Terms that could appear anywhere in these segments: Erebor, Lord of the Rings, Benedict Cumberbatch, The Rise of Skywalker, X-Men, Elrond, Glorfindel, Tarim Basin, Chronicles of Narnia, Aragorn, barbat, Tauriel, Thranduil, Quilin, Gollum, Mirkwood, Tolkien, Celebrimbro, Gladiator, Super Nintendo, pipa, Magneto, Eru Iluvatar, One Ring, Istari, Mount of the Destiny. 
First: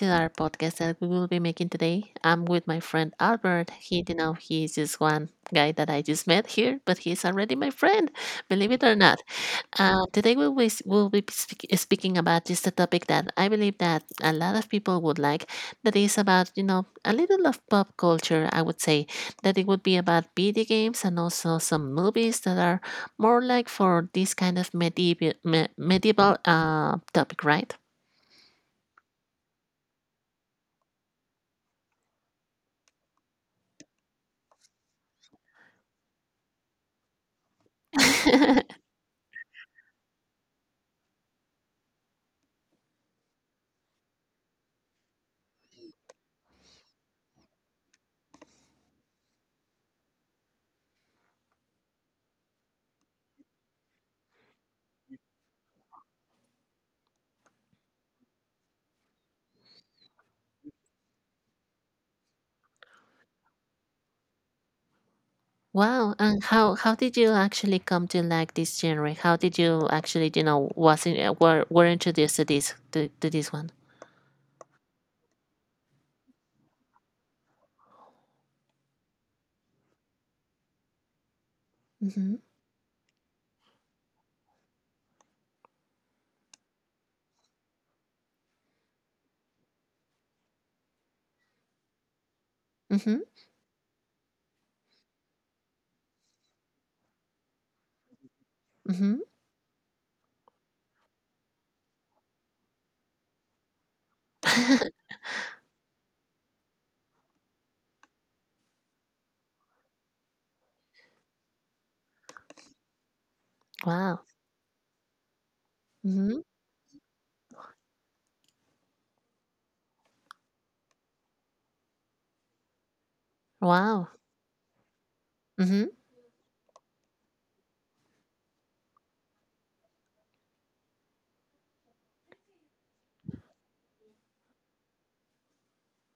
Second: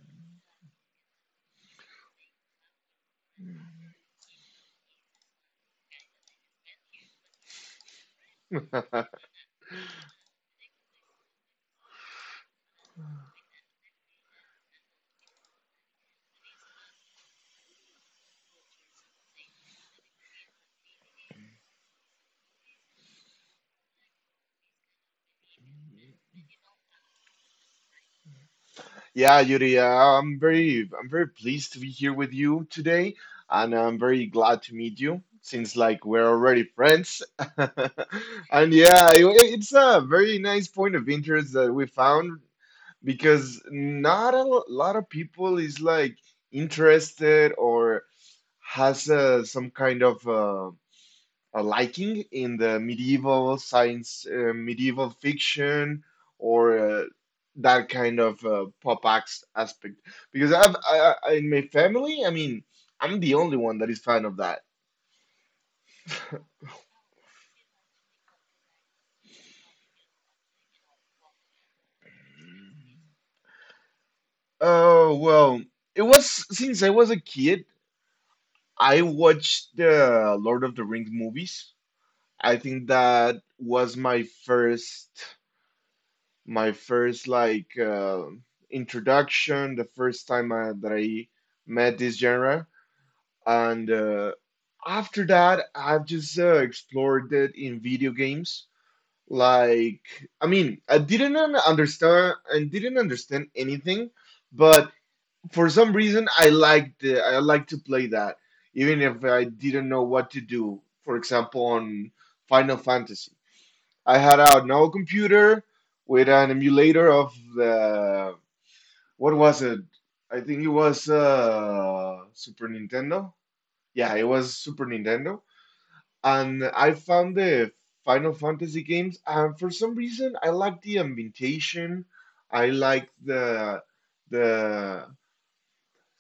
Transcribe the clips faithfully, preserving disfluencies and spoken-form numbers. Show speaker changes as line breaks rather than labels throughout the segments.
to our podcast that we will be making today. I'm with my friend Albert. He, you know, he's just one guy that I just met here, but he's already my friend, believe it or not. Uh, today we'll be, we'll be speak, speaking about just a topic that I believe that a lot of people would like. That is about, you know, a little of pop culture. I would say that it would be about video games and also some movies that are more like for this kind of medieval me, medieval uh, topic, right?
Yeah, Yuri, uh, I'm very I'm very pleased to be here with you today, and I'm very glad to meet you since like we're already friends. And yeah, i- it's a very nice point of interest that we found because not a lot of people is like interested or has uh, some kind of uh, a liking in the medieval science, uh, medieval fiction, or uh, that kind of uh, pop acts aspect. Because I've I, I, in my family, I mean, I'm the only one that is fan of that.
Wow, and how how did you actually come to like this genre? How did you actually, you know, was in, uh, were were introduced to this to, to this one?
Oh well, it was since I was a kid. I watched the Lord of the Rings movies.
Mhm.
I think that was my first, my first like uh, introduction, the first time uh, that I met this genre.
Mhm.
And uh, after that, I've just uh, explored it in video games
Mhm.
like. I mean, i didn't un- understand I didn't understand anything, but for some reason I liked the, I like to play that even if I didn't know what to do, for example, on Final Fantasy. I
Wow.
had a now computer with
Mhm.
an emulator of the, what was it? I think it was uh Super Nintendo. Yeah,
Wow.
it was Super Nintendo.
Mhm.
And I found the Final Fantasy games, and for some reason, I like the ambientation. I like the the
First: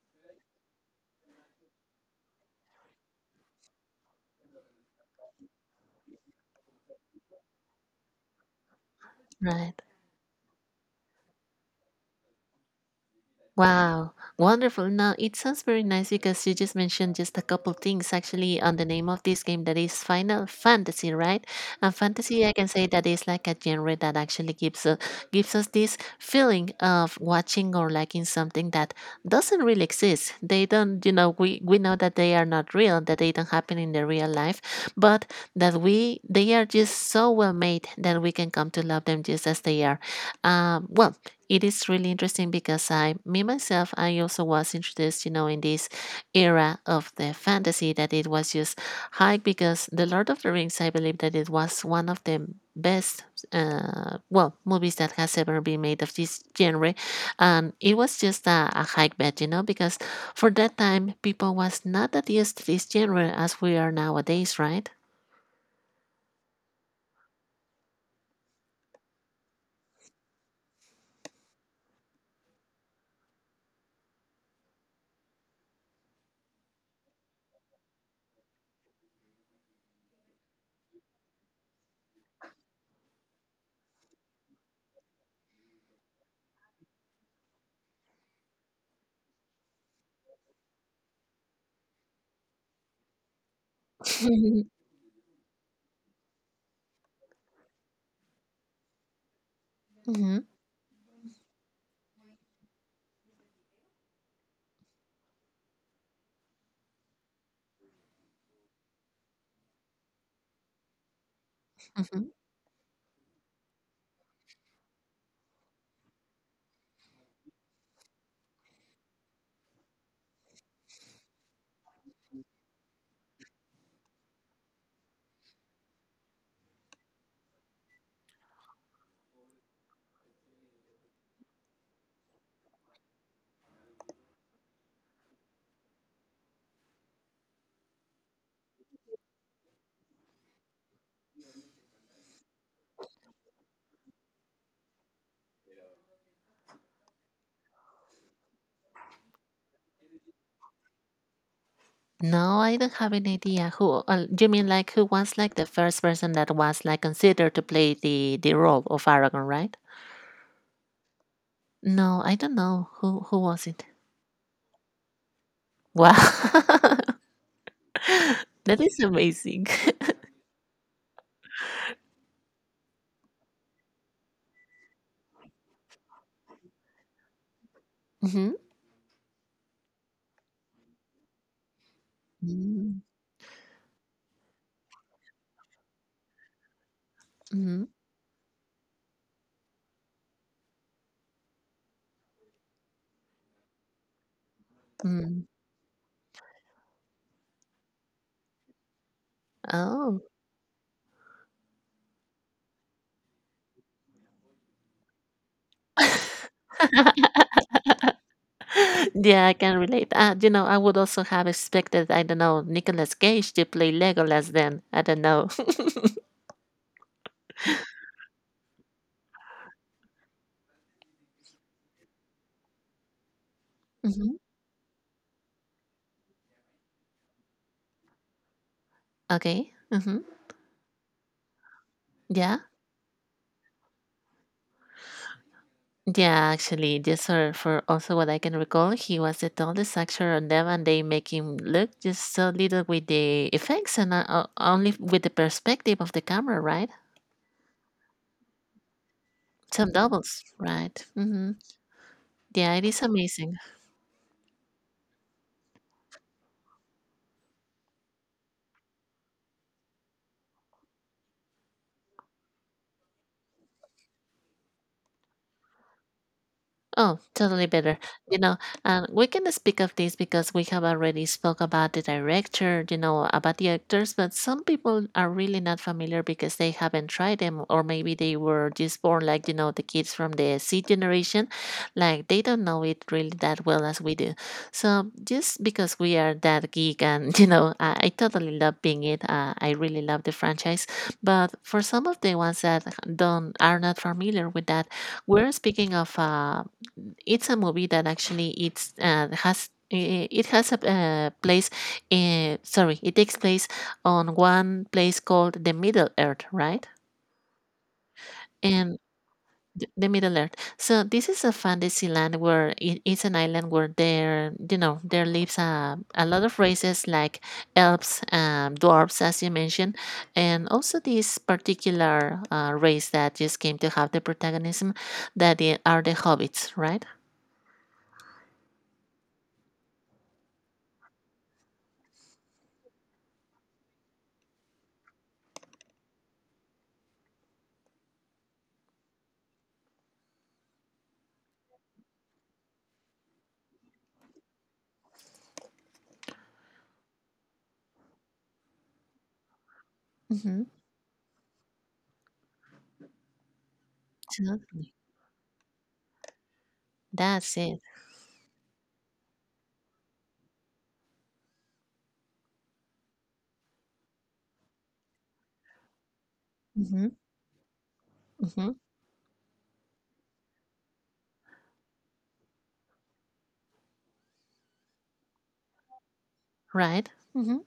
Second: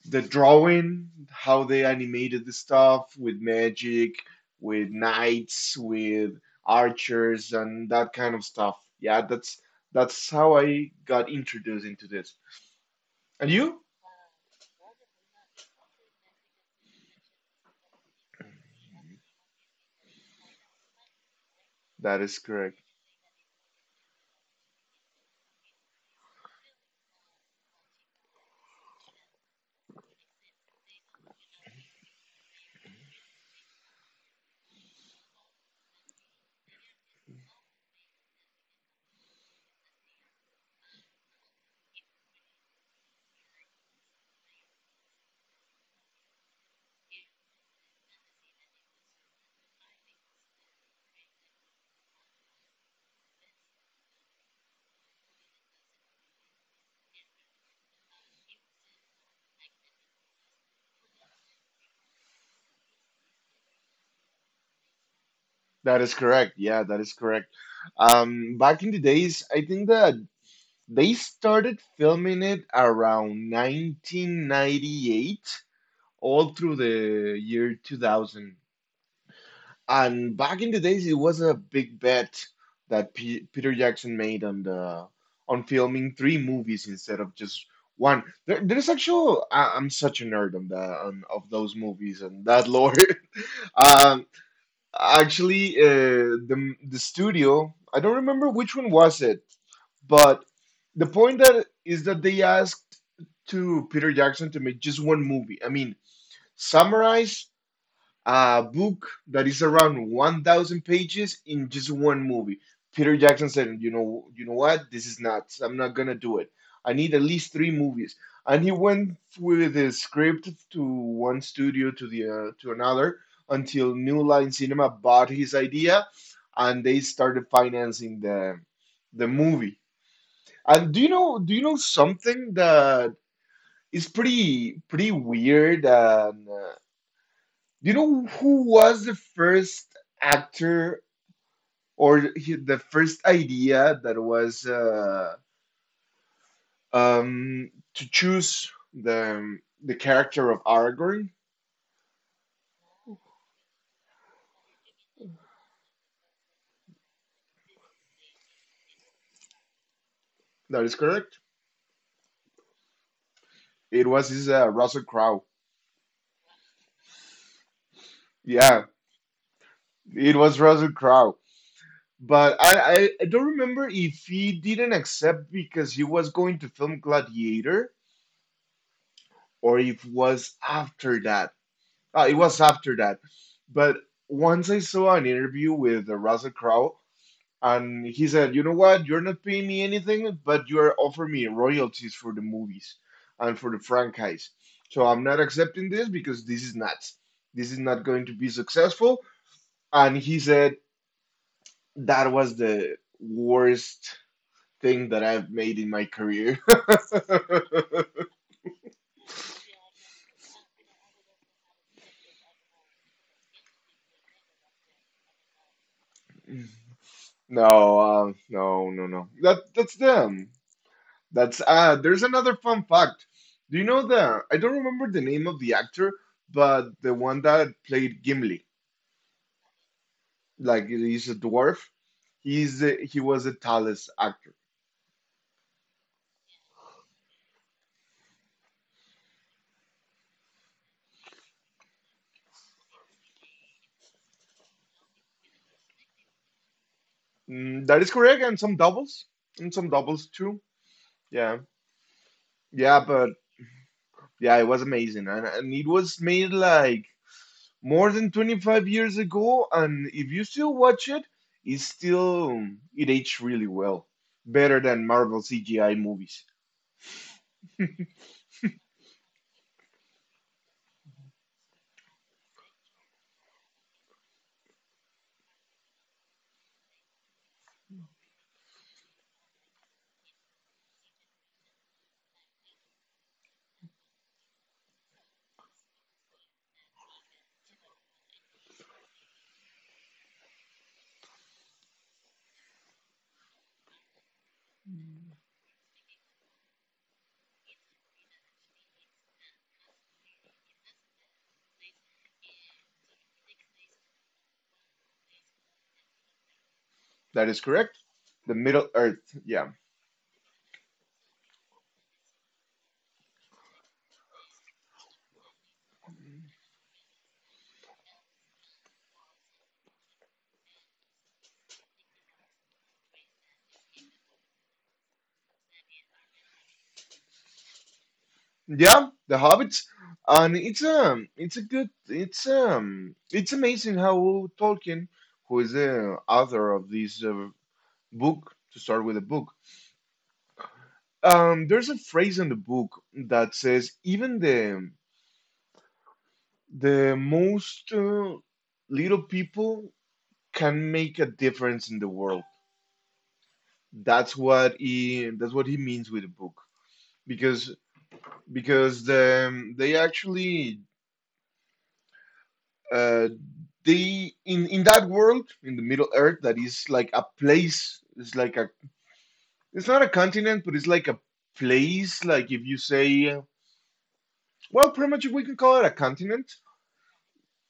the drawing, how they animated the stuff with magic, with knights, with archers, and that kind of stuff. Yeah, that's
Right.
that's how I got introduced into this. And you?
Wow, wonderful. Now it sounds very nice because you just mentioned just a couple things actually on the name of this game that is Final Fantasy, right? And
That is
fantasy, I can
correct.
say that is like a genre that actually gives us, gives us this feeling of watching or liking something that doesn't really exist. They don't, you know, we, we know that they are not real, that they don't happen in the real life, but that we, they are just so well made that we can come to love them just as they are. Um, well, it is really interesting because I, me myself, I also was introduced, you know, in this era of the fantasy that it was just high because The Lord of the Rings, I believe that it was one of the best, uh, well, movies that has ever been made of this genre. And it was just a, a hike bet, you know, because for that time, people was not that used to this genre as we are nowadays, right?
That is correct. Yeah, that is correct. Um, back in the days, I think that they started filming it around nineteen ninety-eight, all through the year two thousand. And back in the days, it was a big bet that P- Peter Jackson made on the, on filming three movies instead of just one. There, there's actual. I, I'm such a nerd on the on, of those movies and that lore. Um, Actually, uh, the the studio, I don't remember which one was it,
Hmm,
but
hmm.
the point that is that they asked to Peter Jackson to make just one movie. I mean, summarize a book that is around one thousand pages in just one movie. Peter Jackson said, you know, you know what, this is nuts, I'm not gonna do it. I need at least three movies. And he went with his script to one studio, to the uh, to another, until New Line Cinema bought his idea and they started financing the the movie. And do you know do you know something that is pretty pretty weird and uh, do you know who was the first actor, or he, the first idea that was uh, um, to choose the the character of Aragorn?
No, I don't have any idea who. Uh, you mean like who was like the first person that was like considered to play the the role of Aragon, right?
That is correct.
No, I don't know who who was it.
It was his uh, Russell Crowe.
Wow,
Yeah,
that is amazing.
it was Russell Crowe. But I, I I don't remember if he didn't accept because he was going to film Gladiator,
Mm-hmm.
or if it was after that. Uh, it was after
Mm-hmm.
that. But once I saw an interview with uh, Russell Crowe. And he said, "You know what? You're not paying me anything, but you are offering me royalties for the movies and for the franchise. So I'm not
Mm.
accepting this because this is nuts. This is not going to be successful." And
Oh,
he said, "That was the worst thing that I've made in my career."
yeah, I can relate. Uh, you know, I would also have expected, I don't know, Nicolas Cage to play Legolas. Then I don't know.
No, uh, no, no, no. That that's them. That's uh there's another fun fact. Do you know
Hmm.
the, I don't remember the name of the actor, but the one that played Gimli.
Okay. Mm-hmm.
Like, he's a dwarf.
Yeah.
He's a, he was a tallest actor.
Yeah, actually, just for, for also what I can recall, he was the tallest actor on them, and they make him look just so little with the effects and uh, uh, only with the perspective of the camera, right?
Mm, that is correct, and some doubles, and some
Some
doubles
doubles,
too.
right? Mm-hmm.
Yeah,
Yeah, it
yeah,
is
but
amazing.
yeah, it was amazing, and and it was made like more than twenty-five years ago, and if you still watch it, it's still, it aged really well, better than Marvel C G I movies.
Oh, totally better. You know, and we can speak of this because we have already spoke about the director, you know, about the actors, but some people are really not familiar because they haven't tried them, or maybe they were just born like, you know, the kids from the C generation, like they don't know it really that well as we do. So just because we are that geek and, you know, I, I totally love being it. Uh, I really love the franchise, but for some of the ones that don't are not familiar with that, we're speaking of uh, it's a movie that actually it's uh, has i- it has a uh, place uh, sorry, it takes place on one place called the Middle Earth, right?
That is correct. The Middle
And
Earth, yeah.
th- the Middle Earth, so this is a fantasy land where it is an island where there, you know there lives a, a lot of races like elves, um, dwarves, as you mentioned, and also this particular uh, race that just came to have the protagonism that i- are the hobbits, right?
Yeah, The Hobbit, and it's um, it's a good, it's um, it's amazing how Tolkien, who is the author of this uh, book, to start with the book, um, there's a phrase in the book that says even the the most uh, little people
Mm-hmm.
can make a difference in the world. That's what he, that's what he means with the book,
That's
because
it.
because the, they actually uh, they in in that world, in the Middle Earth that is like
Hmm,
a place. It's like a,
hmm.
it's not a continent, but it's like a place. Like if you say, uh, well, pretty much we can call it a continent,
Right. Hmm.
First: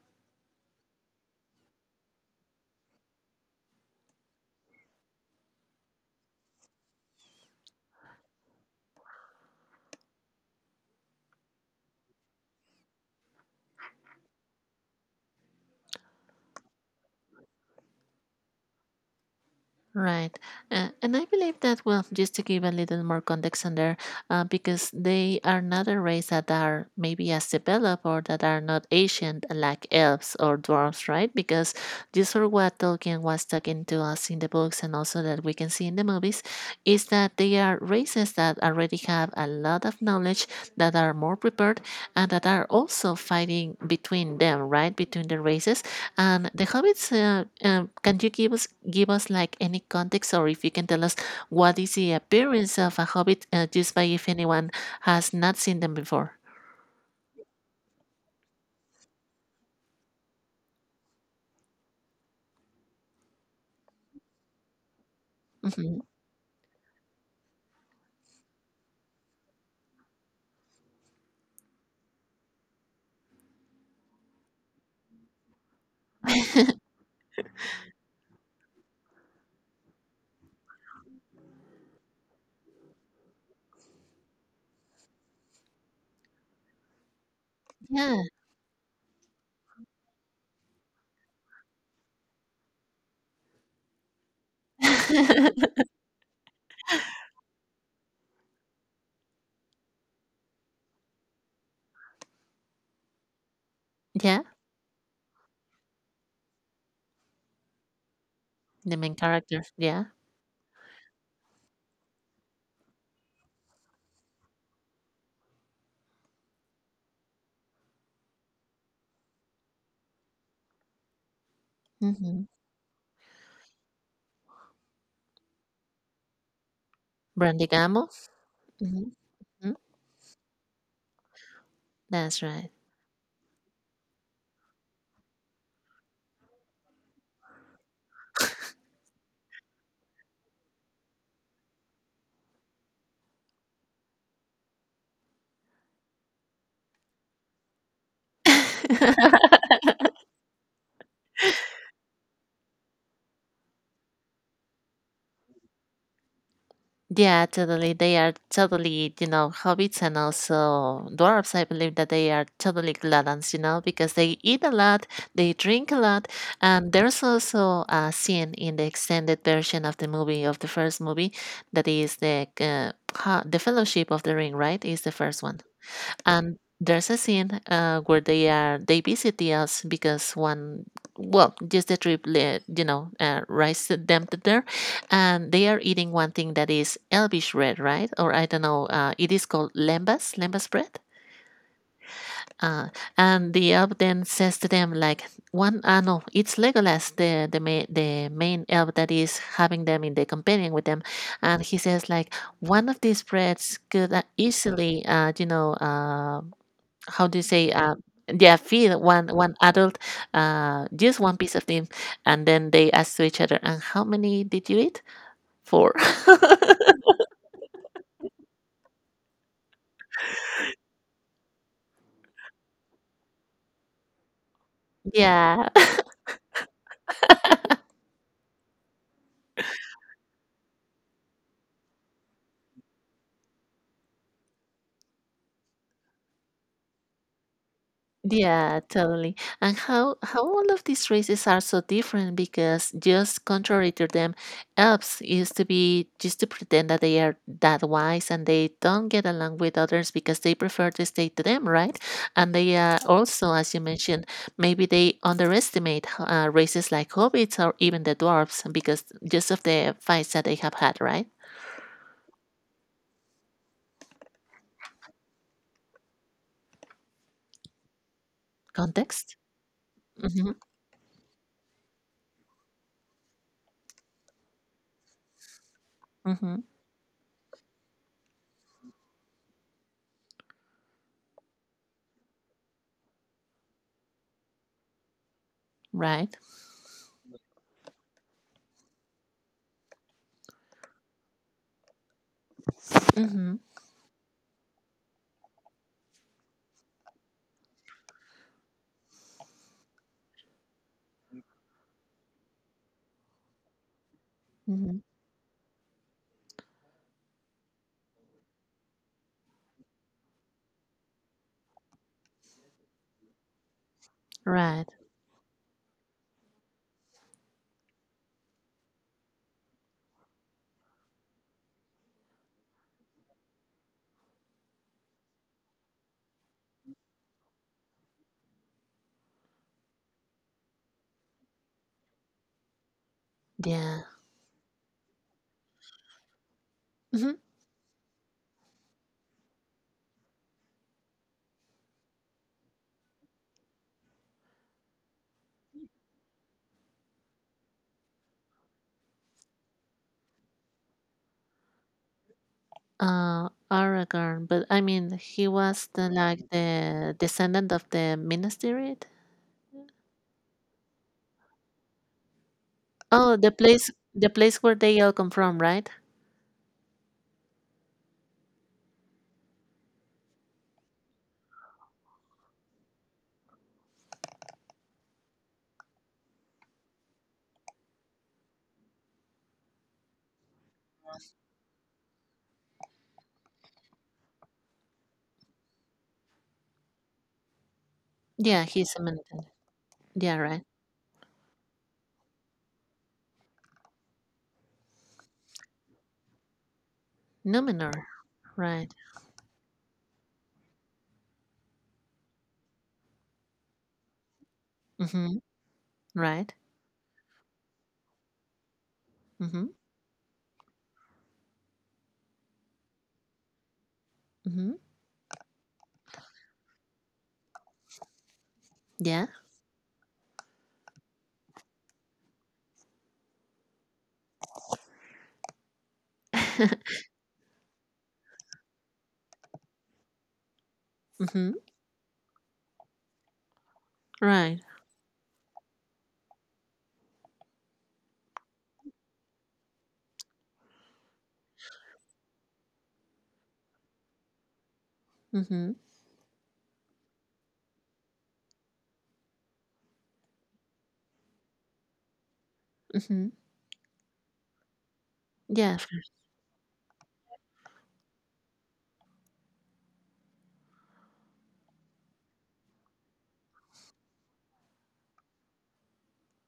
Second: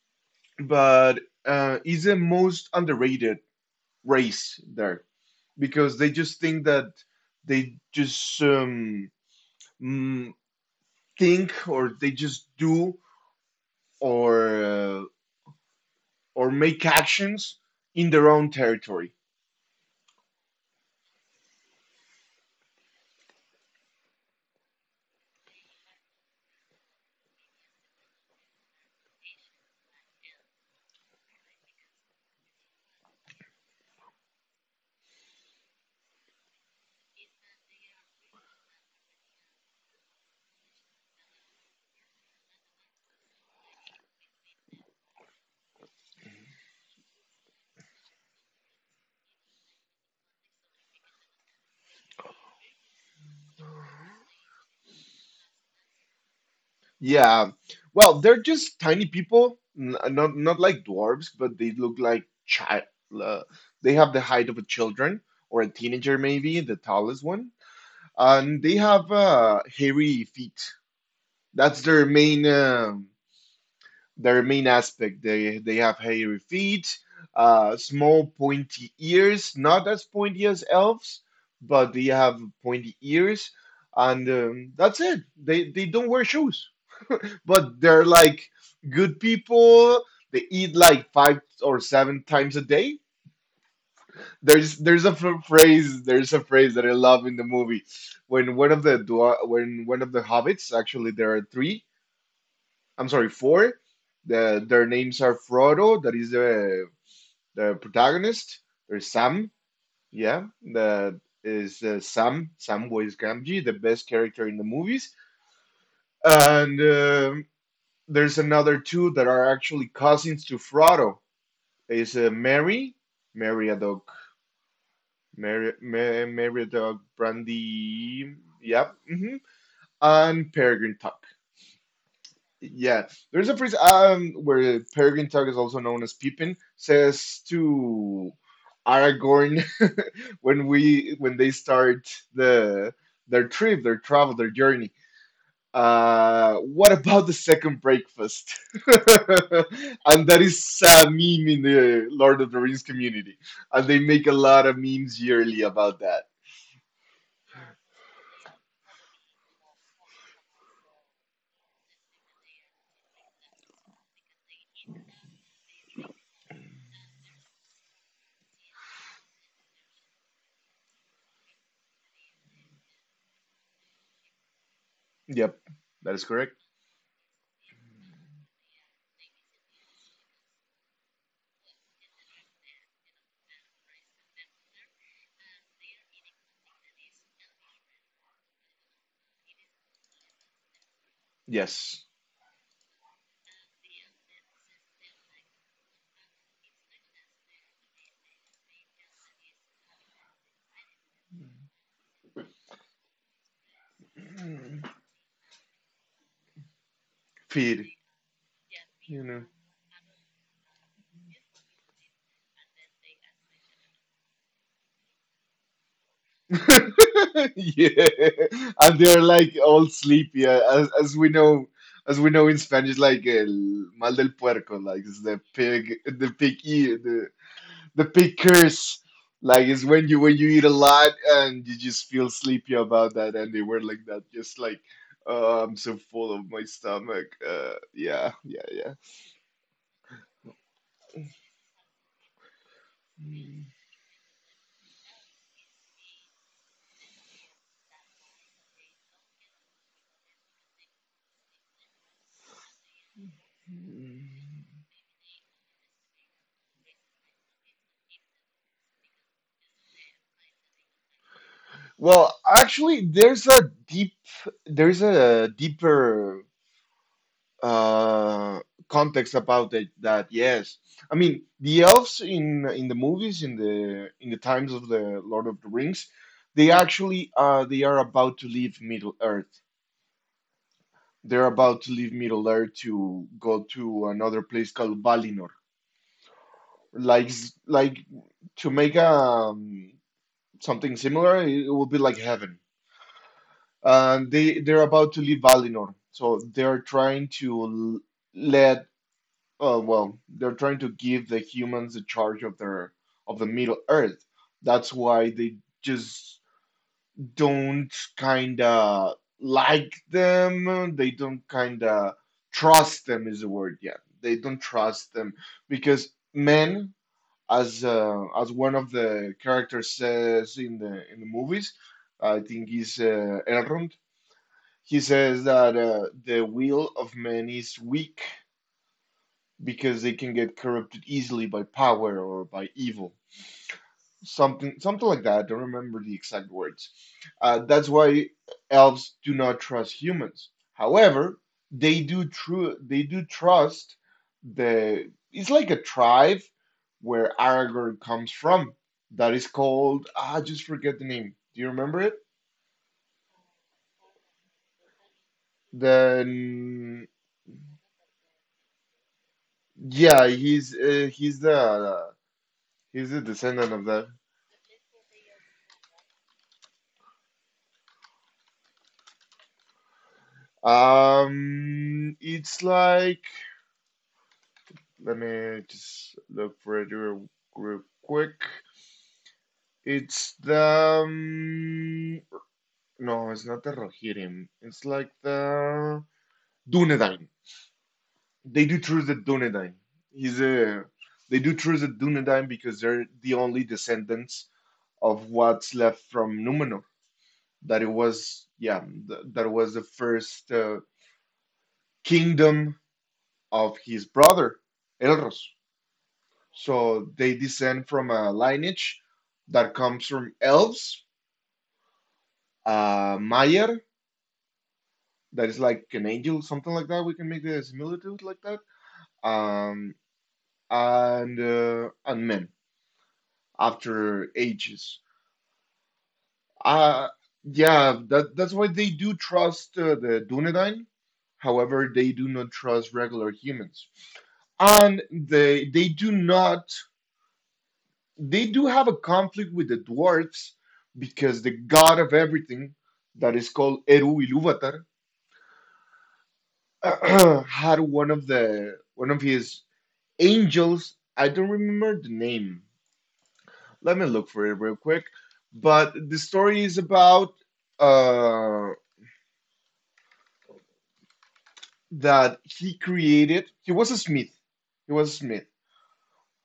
but uh, is the most underrated race there because they just think that they just um, mm, think, or they just do, or uh, or make actions in their own territory.
Right. Uh, and I believe that, well, just to give a little more context on there, uh, because they are not a race that are maybe as developed or that are not ancient like elves or dwarves, right? Because just for what Tolkien was talking to us in the books and also that we can see in the movies, is that they are races that already have a lot of knowledge, that are more prepared, and that are also fighting between them, right? Between the races. And the hobbits, uh, um, can you give us give us like any context, or if you can tell us what is the appearance of a hobbit, uh, just by, if anyone has not seen them before?
Yeah. Well, they're just tiny people, n- not not like dwarves, but they look like child. Uh, they have the height of a children or a
Hmm.
teenager, maybe the tallest one. And they have uh, hairy feet. That's their main um their main aspect. They they have hairy feet, uh, small pointy ears, not as pointy as elves, but they have pointy ears, and um, that's it. They they don't wear shoes, but they're
Yeah,
like good people. They eat like five or seven times a day. There's there's a ph- phrase there's a phrase that I love in the movie when one of the dwa- when one of the hobbits, actually there are three, I'm sorry, four.
yeah,
The, their names are Frodo, that is the the protagonist,
the
there's
main
Sam.
character. Yeah,
Yeah, that is is uh, Sam Samwise Gamgee, the best character in the movies. And um there's another two that are actually cousins to Frodo, is uh,
mm-hmm.
Mary, Meriadoc, Mary, Mar- Meriadoc
Brandy Gamble.
Brandy, yep,
Hmm.
hmm, and Peregrine Tuck.
That's right.
Yeah, there's a phrase um where Peregrine Tuck, is also known as Pippin, says to Aragorn, when we when they start the their trip, their travel, their journey. Uh, what about the second breakfast? And that is a meme in the Lord of the Rings community. And they make a lot of memes yearly about that.
Yeah, totally. They are totally, you know, hobbits and also dwarves. I believe that they are totally gluttons, you know, because they eat a lot, they drink a lot, and there's also a scene in the extended version of the movie of the first movie that is the uh, ha- the Fellowship of the Ring, right? Is the first
Yep,
one.
that is correct.
And there's a scene uh, where they are they visit the us because one, well, just the trip le- you know uh, rice them to there, and they are eating one thing that is elvish bread, right? Or I don't know, uh, it is called lembas, lembas bread,
Yes.
uh, and the elf then says to them like one, ah no, it's Legolas, the the, ma- the main elf that is having them in the companion with them, and he says like one of these breads could uh, easily uh, you know uh, how do you say,
Feed,
uh, yeah, feed
you
one
know.
one adult, uh, just one piece of them. And then they ask to each other, and how many did you eat? Four.
Yeah. And they're like all sleepy, uh, as, as we know, as we know in Spanish, like el mal del puerco, like it's the
Yeah.
pig, the pig ear, the big curse. Like is when you when you eat a lot and you just feel sleepy about that, and they were like that, just like, oh, I'm so full of my stomach. Uh, yeah, yeah,
Yeah,
yeah.
totally. And how how all of these races are so different because just
Mm.
contrary to them, elves used to be just to pretend that they are that wise and they don't get along with others because they prefer to stay to them, right? And they are also, as you mentioned, maybe they underestimate h- uh, races like hobbits or even the dwarves because just of the fights that they have had, right?
Well, actually, there's a deep, there's a deeper uh context
Context.
about it. That
Mm-hmm.
yes, I mean, the elves in in the movies, in the in the times of the Lord of the Rings,
Mm-hmm.
they actually uh they are about to leave Middle Earth. They're about to leave Middle Earth to go to another place called Valinor.
Right.
Like, like to make um something similar, it will be like heaven.
Mm-hmm.
And they they're about to leave Valinor, so they're trying to l- let, uh, well, they're trying to give the humans the charge of their, of the Middle Earth. That's
Mm-hmm.
why they just don't kind of like them. They don't kind of trust them is the word. Yeah, they don't
Right.
trust them because men, as uh, as one of the characters says in the in the movies, I think he's uh, Elrond. He says that uh, the will of men is weak because they can get corrupted easily by power or by evil,
Yeah.
something something like that. I don't remember the exact words.
Mhm.
Uh, that's why elves do not trust humans. However, they do true they do trust the, it's like a tribe where Aragorn comes from. That is called, ah, I just forget the name. Do you remember it?
Uh, Aragorn, but I mean, he was the like
Then
the descendant of the Minas Tirith.
yeah, he's uh, he's the he's the
Oh, the
descendant of
place,
that.
the place where they all come from, right?
Um, it's like, let me just look for it real, real quick. It's the um, no, it's not the Rohirrim. It's like the Dunedain.
Yeah,
They do
he's a
choose the
Minotaur.
Dunedain.
Yeah,
He's
right.
a, they do choose the Dunedain because they're the only descendants of what's left from Numenor. That it
Numenor,
was, yeah,
right?
th- that was the first uh, kingdom of his brother
Mm-hmm.
Elros.
Right.
So they descend from a lineage
Mm-hmm.
that comes from elves, uh, Mayer,
Mm-hmm.
that is like an angel, something like that. We can make the similitude like that.
Yeah.
Um, and uh, and men after ages. Uh, yeah, that that's why they do trust uh, the Dunedain.
Mm-hmm.
However, they do not trust regular humans,
Right.
and they they do not, they do have a conflict with the dwarves because the god of everything that is called Eru Iluvatar
Mm-hmm.
had one of the one of his angels. I don't remember the name.
Mm-hmm.
Let me look for it real quick.
Yeah.
But the story is about uh, that he created. He was a smith. He was a smith,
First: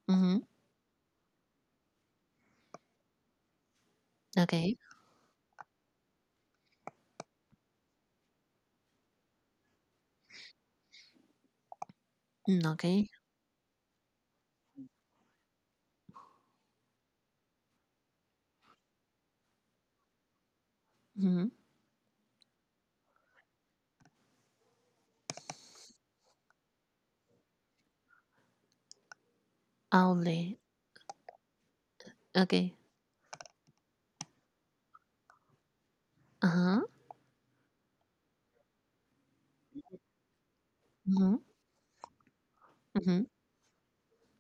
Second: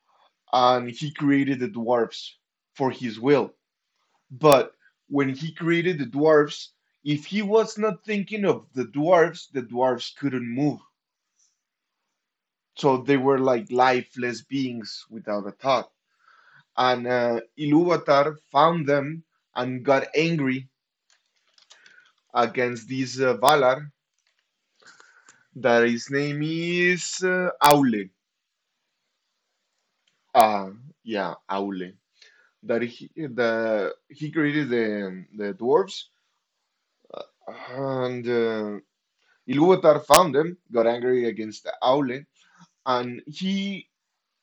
Mm-hmm.
and he created the dwarves for his will But
Okay.
when he created the dwarves, if he was not thinking of the dwarves, the dwarves couldn't move.
Mm,
So
okay.
they were like lifeless beings without a thought. And uh, Ilúvatar found them and got angry
Mm-hmm.
against this uh, Valar that his name is uh, Aule.
Owly.
Uh, yeah, Aule.
Okay.
That he, the, he created the, the dwarves
Uh-huh.
and uh, Ilúvatar found them, got angry
Mm-hmm.
against Aule, and
Mm-hmm.
he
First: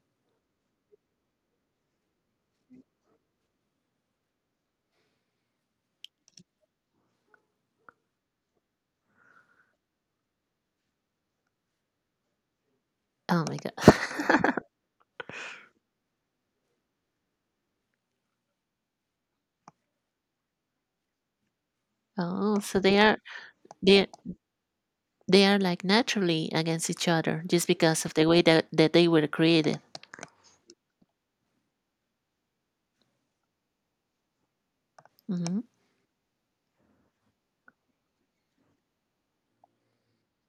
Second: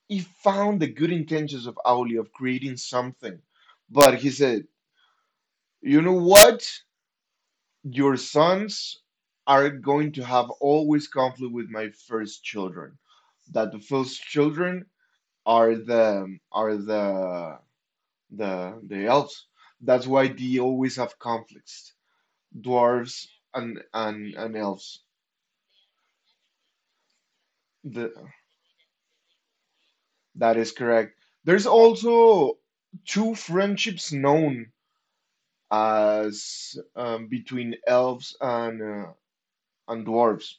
he found the good intentions of Auli of creating something, but he said, "You know what? Your sons are going to have always conflict with my first children.
Oh my
That the first
God.
children are the are the the the elves. That's why they always have conflicts.
oh, so they are
Dwarves and
they
and and elves.
They are like naturally against each other just because
The,
of the way that, that they were created.
that is correct. There's also two friendships known
Mm-hmm,
as um, between elves and uh, and dwarves.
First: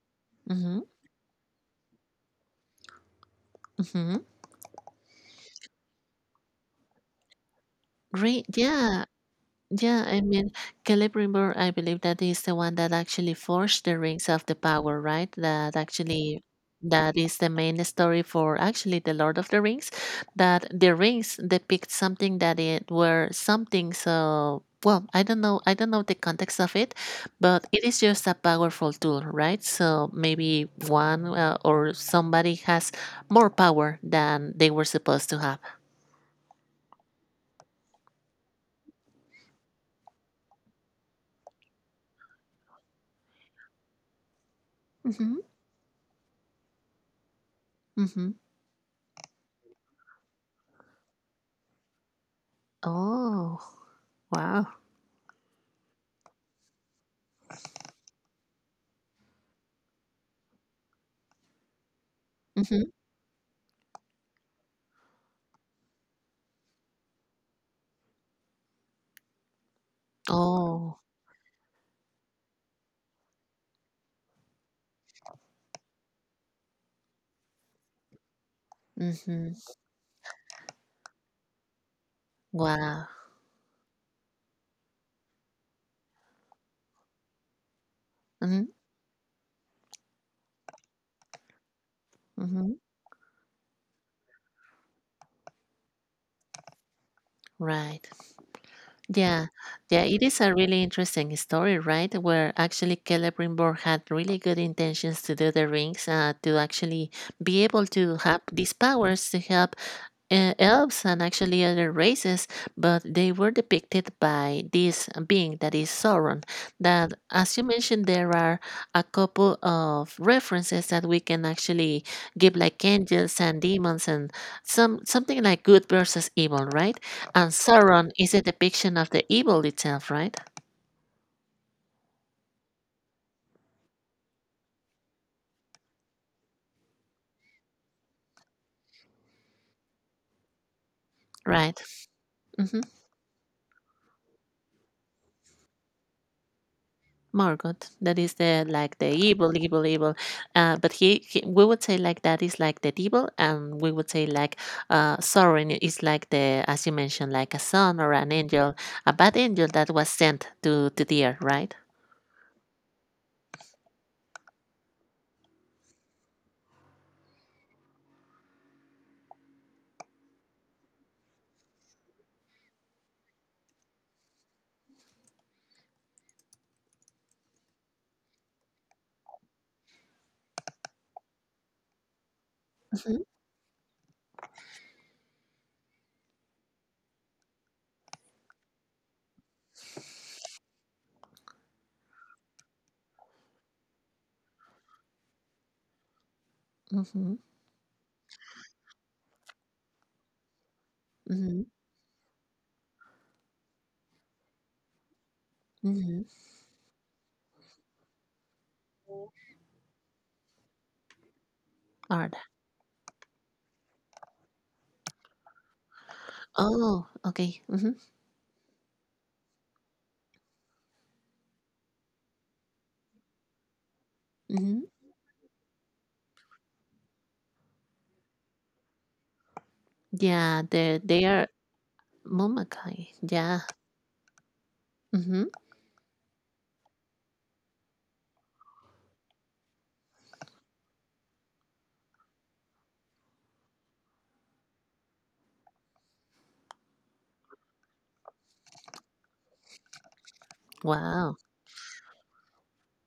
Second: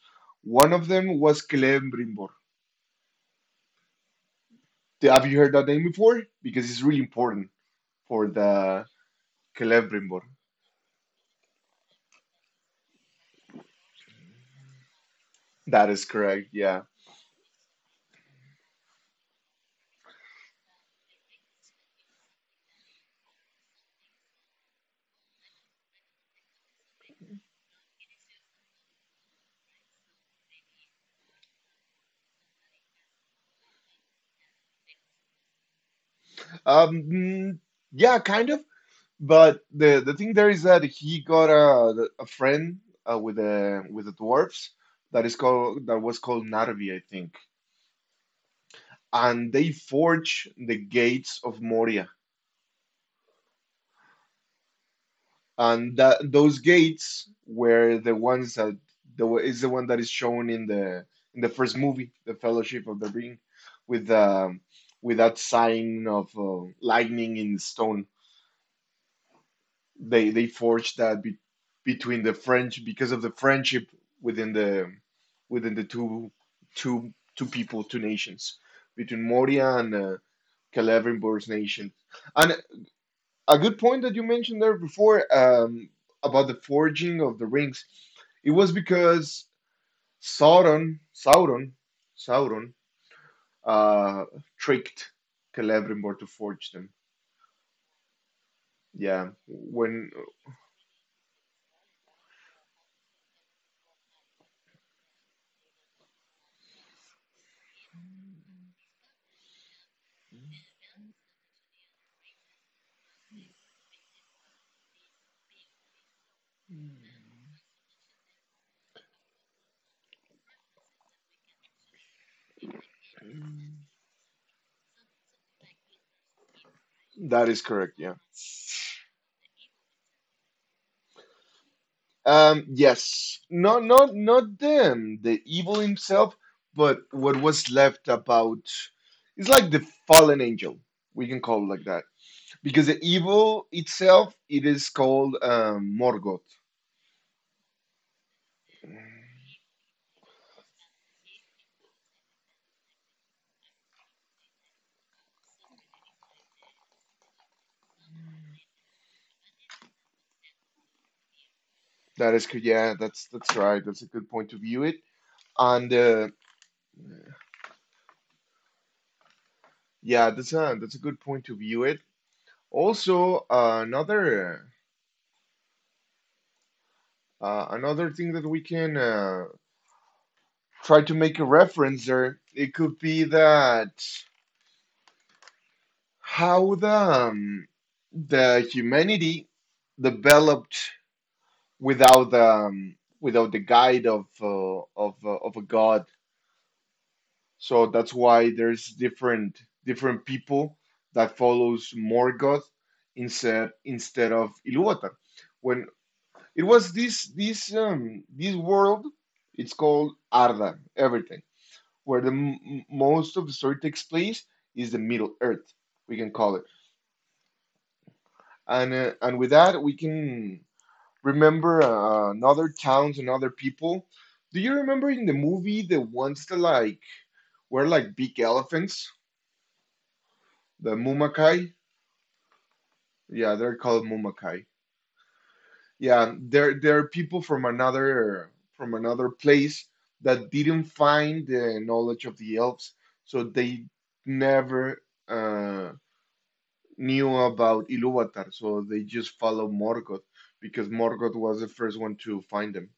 One
mm-hmm,
of them was Celebrimbor.
mm-hmm.
Th- Have you heard that name before? Because it's really important for
Re-
the
yeah, yeah, I
Celebrimbor.
mean, Kelly, I believe that is the one that actually forged the rings of the power, right? That
That is
actually
correct. Yeah.
that is the main story for actually the Lord of the Rings. That the rings depict something that it were something so well, I don't know I don't know the context of it, but it is just a powerful tool, right? So maybe one, uh, or somebody has more power than they were supposed to have.
Um. mm, Yeah, kind of. But the the thing there is that he got a a friend uh, with the with the dwarves that
Mm-hmm.
is called that was called Narvi, I think.
Mm-hmm.
And they forge the gates of Moria
Oh, wow.
and that those gates were the ones that the is the one that is shown in the in the first movie, The
Mm-hmm.
Fellowship of the Ring, with um, with that sign of uh, lightning in stone. They they
Oh,
forged that be, between the French because of the friendship within the within the two two two people, two nations between
mhm.
Moria and uh, Celebrimbor's nation. And
Wow.
a good point that you mentioned there before, um, about the forging of the rings. It
Mhm,
was because Sauron, Sauron,
mhm.
Sauron, uh, tricked Celebrimbor to forge them.
Right.
Yeah,
Yeah. Yeah,
when
it is a really interesting story, right? Where actually Celebrimbor had really good intentions to do the rings, uh, to actually be able to have these powers to help uh, elves and actually other races, but they were depicted by this being that is Sauron. That, as you mentioned, there are a couple of references that we can actually give, like angels and demons, and some something like good versus evil, right? And
That is correct.
Sauron
Yeah.
is a depiction of the evil itself, right?
Um, yes, not not not them, the evil himself, but what was left about. It's like the fallen angel. We can call it
Right.
like that.
Hmm.
Because the evil itself, it is called um, Morgoth.
Morgoth. That is the like the evil, evil, evil. Uh, but he, he, we would say like that is like the devil, and we would say like, uh, Sauron is like the, as you mentioned, like a son or an angel, a bad angel that was sent to to the earth, right?
That is good. Yeah, that's that's right. That's a good point to view it. And uh, yeah, that's a that's a good point to view it. Also, uh, another uh, another thing that we can uh, try to make a reference there, it could
Mm-hmm.
be that how the um, the humanity developed without the um, without the guide of uh, of uh, of a god.
Mm-hmm.
So that's why there's different different people that
Mm-hmm.
follows Morgoth instead instead of Ilúvatar. When
Mm-hmm.
it was this this um, this world, it's called Arda, everything, where
Arda.
the m- most of the story takes place is the Middle Earth, we can call it.
Oh, okay. Mm-hmm.
And uh, and with that, we can remember uh, another towns and other people. Do you
Mm-hmm.
remember in the movie the ones that like were like big elephants,
Yeah, they
the
they are
Mumakai?
Mumakai. Yeah.
Yeah, they're called Mumakai.
Mm-hmm.
Yeah, they're they're people from another from another place that didn't find the knowledge of the elves, so they never uh, knew about Ilúvatar. So they just follow Morgoth because
Wow.
Morgoth was the first one to find them.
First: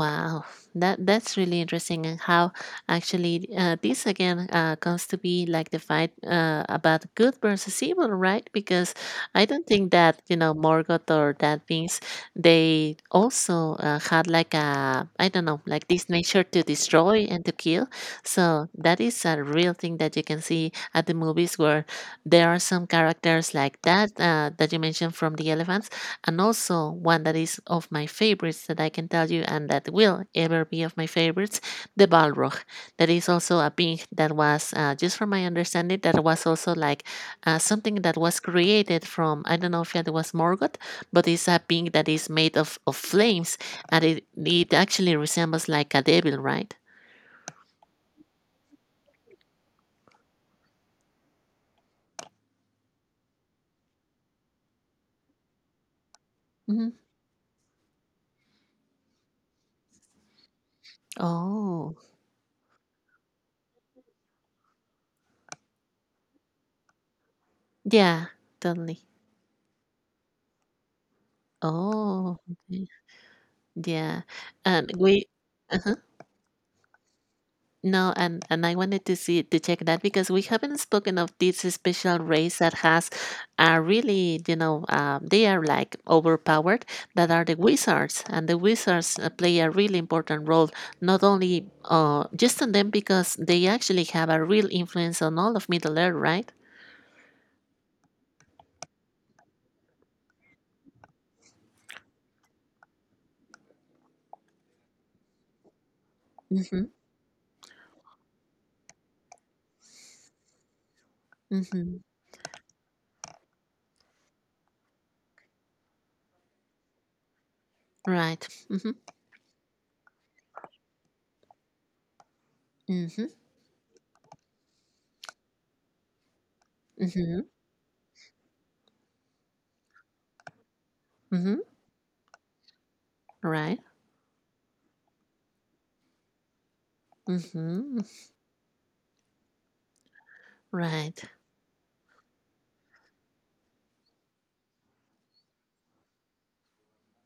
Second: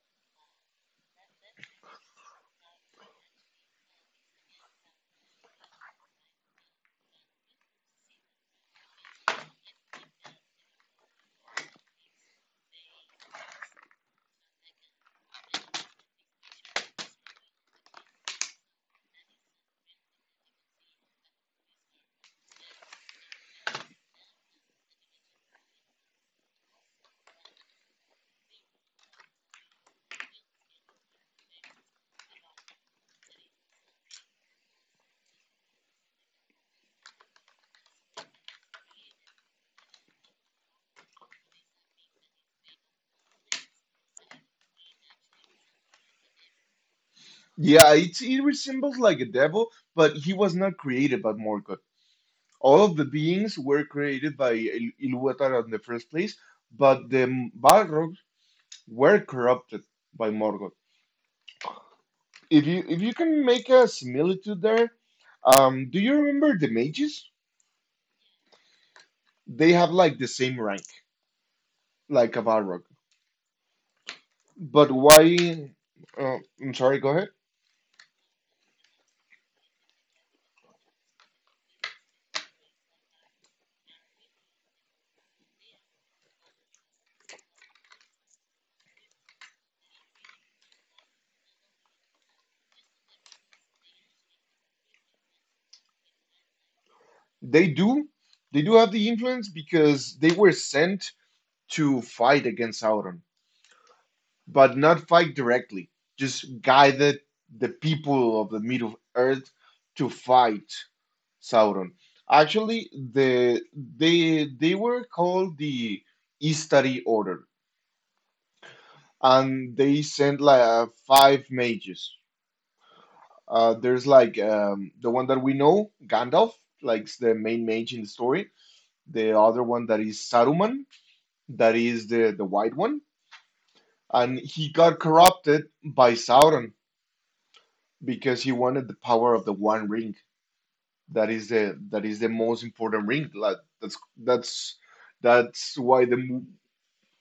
Wow, that that's really interesting, and how actually uh, this again uh, comes to be like the fight uh, about good versus evil, right? Because I don't think that you know Morgoth or that beings, they also uh, had like a, I don't know, like this nature to destroy and to kill. So that is a real thing that you can see at the movies where there are some characters like that uh, that you mentioned from the elephant, and also, one that is of my favorites that I can tell you and that will ever be of my favorites, the Balrog. That is also a being that was, uh, just from my understanding, that was also like uh, something that was created from, I don't know if it was Morgoth, but it's a being that is made of, of flames and it, it actually resembles like a devil, right?
Yeah, it's it resembles like a devil, but he was not created by Morgoth. All of the beings were created by Il- Ilúvatar in the first place,
Hmm.
but the Balrogs were corrupted by Morgoth.
Oh,
If you if you can make a similitude there, um, do you remember the mages?
yeah, totally.
They have like the same rank,
Oh,
like a
okay.
Balrog.
Yeah. And
But
we.
why? Uh, I'm sorry. Go ahead.
No, and and I wanted to see to check that because we haven't spoken of this special race that has, uh, really, you know, um, they are like overpowered. That are the wizards, and the wizards uh, play a really important role, not only uh, just on them because they actually have a real influence on all of Middle Earth, right?
They do. They do have the influence because they were sent to fight against Sauron, but not fight directly. Just
Mm-hmm.
guided the people of the Middle Earth to fight
Mm-hmm.
Sauron. Actually, the they they were called the Istari Order,
Right. Mm-hmm.
and they sent like uh, five mages.
Mm-hmm.
Uh, there's like um, the one that we know, Gandalf, like
Mm-hmm.
the main mage in the story. The other one that is Saruman,
Mm-hmm.
that is the the white one,
Right.
and he got corrupted by Sauron
Mm-hmm.
because he wanted the power of the One Ring.
Right.
That is the that is the most important ring. Like that's that's that's why the mo-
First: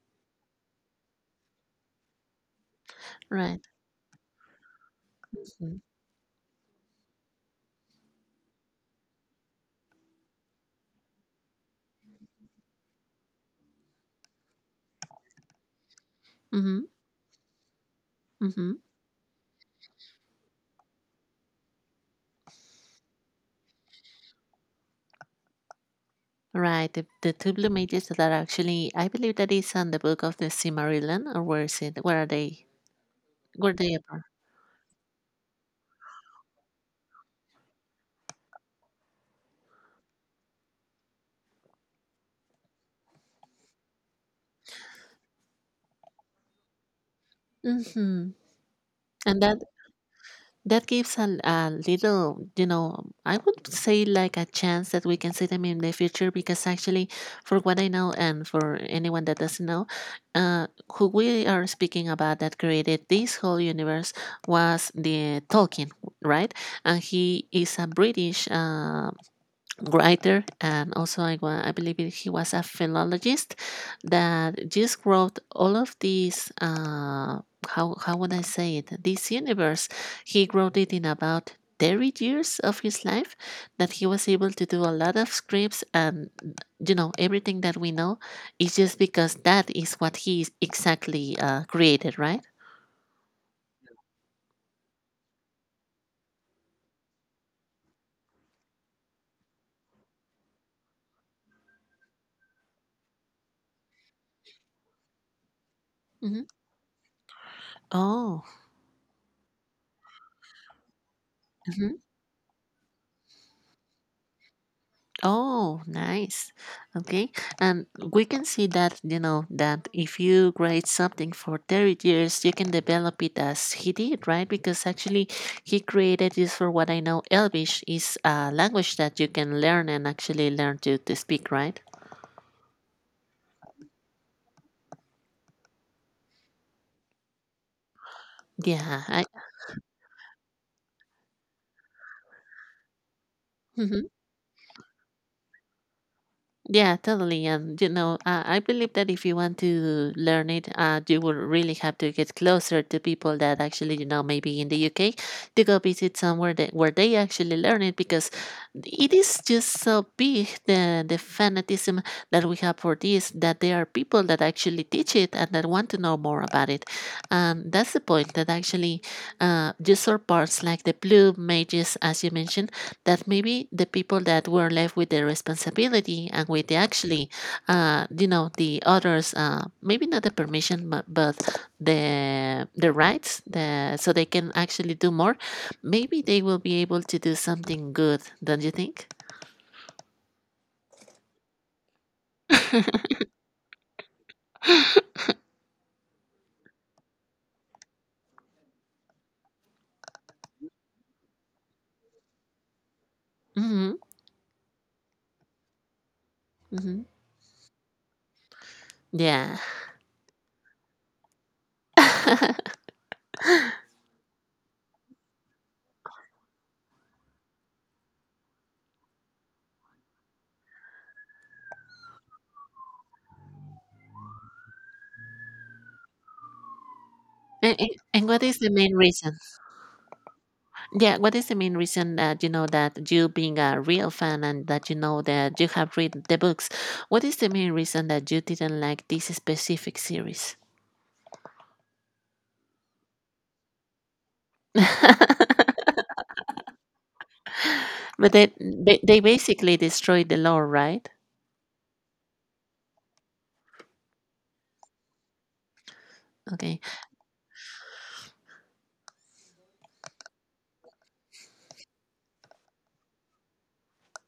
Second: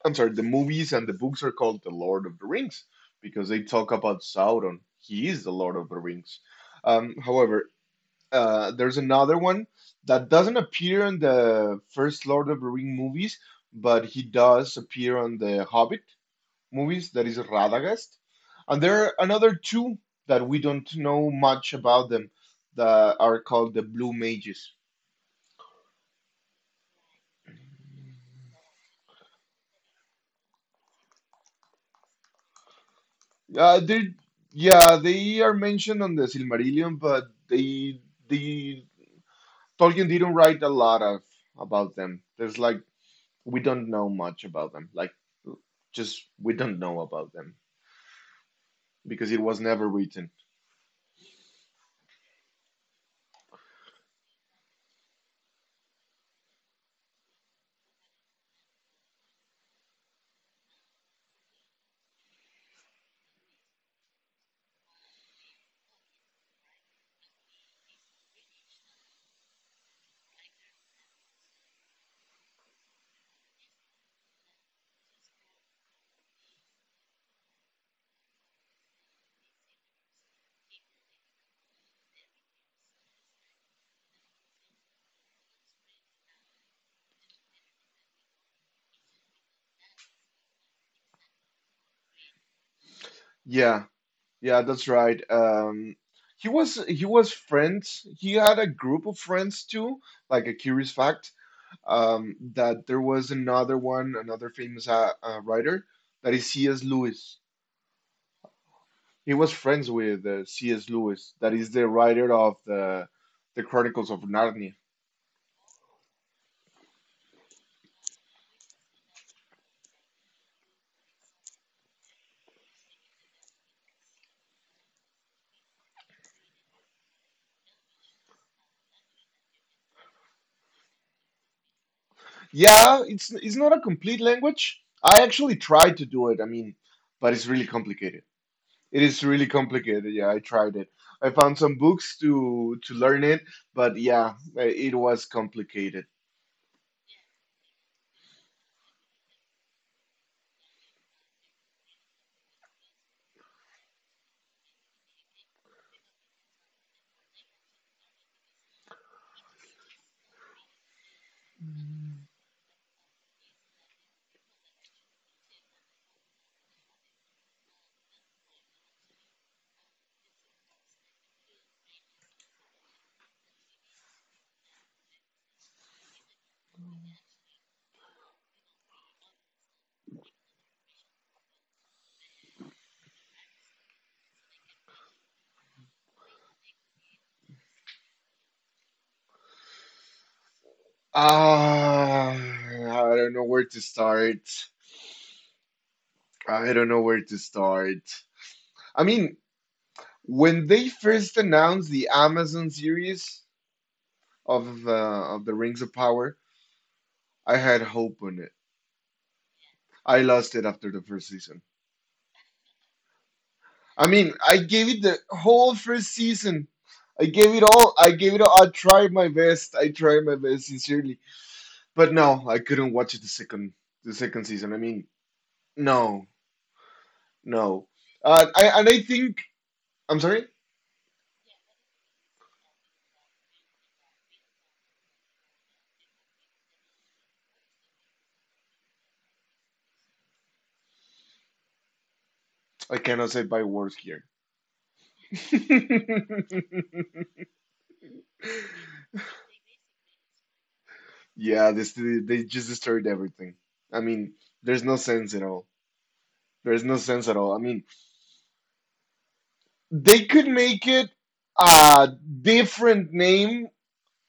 I'm sorry, the movies and the books are called The Lord of the Rings because they
Right.
talk about Sauron. He is the Lord
Mm-hmm.
of the Rings. Um, however, uh, there's another one that doesn't appear in the first Lord of the Ring movies, but he does appear on the Hobbit movies, that is Radagast.
Mm-hmm.
And there are another two that we don't know much about them that are called the Blue Mages.
Right, the, the two blue mages that are actually, I believe that is on the book of the Silmarillion, or where is it? Where are they? Where
Uh,
they
they
appear?
yeah, they are mentioned on the Silmarillion, but they they Tolkien didn't write a lot of about them. There's like we don't know much about them. Like just we don't know about them
Mm-hmm.
because it
And that
was never written.
that gives a, a little, you know, I would say like a chance that we can see them in the future because actually, for what I know and for anyone that doesn't know, uh, who we are speaking about that created this whole universe was the Tolkien, right? And he is a British. Uh, writer and also I, wa- I believe it- he was a philologist that just wrote all of these uh, how, how would I say it this universe he wrote it in about thirty years of his life that he was able to do a lot of scripts and you know everything that we know is just because that is what he exactly uh, created, right?
Yeah, yeah, that's right. Um, he was he was friends. He had a group of friends too. Like a curious fact, um, that there was another one, another famous uh, uh, writer that
Hmm.
is C S. Lewis.
Oh.
He was friends with uh, C S. Lewis, that is the writer of the the Chronicles of Narnia.
Oh, nice. Okay. And we can see that, you know, that if you grade something for thirty years, you can develop it as he did, right? Because actually, he created this for what I know, Elvish is a language that you can learn and actually learn to, to speak, right?
Yeah, it's it's not a complete language. I actually tried to do it. I mean, but it's really complicated. It
Yeah.
is
I,
really complicated. Yeah, I tried it. I found some books to to learn it, but yeah, it was complicated.
yeah, totally. And you know, uh, I believe that if you want to learn it, uh, you will really have to get closer to people that actually, you know, maybe in the U K, to go visit somewhere that where they actually learn it because it is just so big the the fanatism that we have for this that there are people that actually teach it and that want to know more about it, and that's the point that actually, uh, you saw parts like the blue mages, as you mentioned that maybe the people that were left with the responsibility and with the actually, uh, you know, the others, uh, maybe not the permission, but, but the the rights, the so they can actually do more. Maybe they will be able to do something good. Don't you think?
Ah, I don't know where to start. I don't know where to start. I mean, when they first announced the Amazon series
Mm-hmm.
of uh, of the Rings of Power,
Mm-hmm.
I had hope on it.
Yeah.
I lost it after the first season. I mean, I gave it the whole first season. I gave it all. I gave it all. I tried my best. I tried my best sincerely. But no, I couldn't watch the second the second season. I mean, no,
And,
no.
and and what
Uh,
is
I
the
and
main
I
reason?
think I'm sorry.
Yeah, what is the main reason that you know that you being a real fan and that you know that you have read the books? What is the main reason that you didn't like this specific series?
I cannot say by words here.
But they, they they basically destroyed the law, right?
Yeah, this they they just destroyed everything. I mean, there's no sense at all.
Okay.
There's no sense at all. I mean, they could make it a different name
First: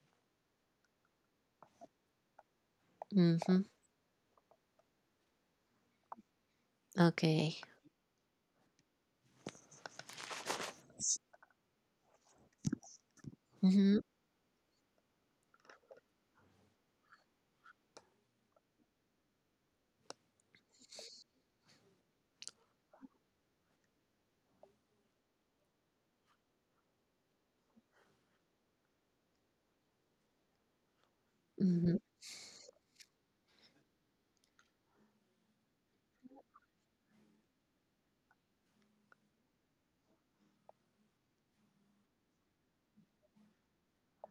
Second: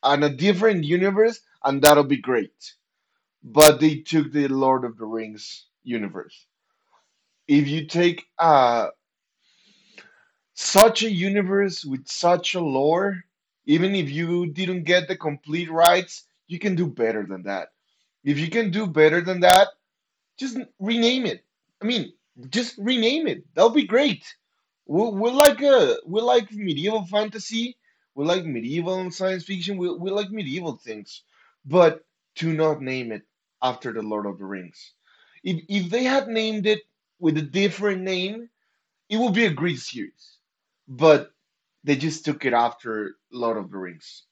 and a different universe, and that'll be great.
Hmm.
But they took the Lord of the Rings universe.
Okay.
If you take uh, such a universe with such a lore, even
Hmm.
if you didn't get the complete rights, you can do better than that. If you can do better than that, just rename it. I mean, just rename it. That'll be great. We're, we're like a we're like medieval fantasy. We're like medieval and science fiction. We're, we're like medieval things, but
Hmm.
do not name it after the Lord of the Rings. If if they had named it with a different name, it would be a great series. But they just took it after Lord of the Rings.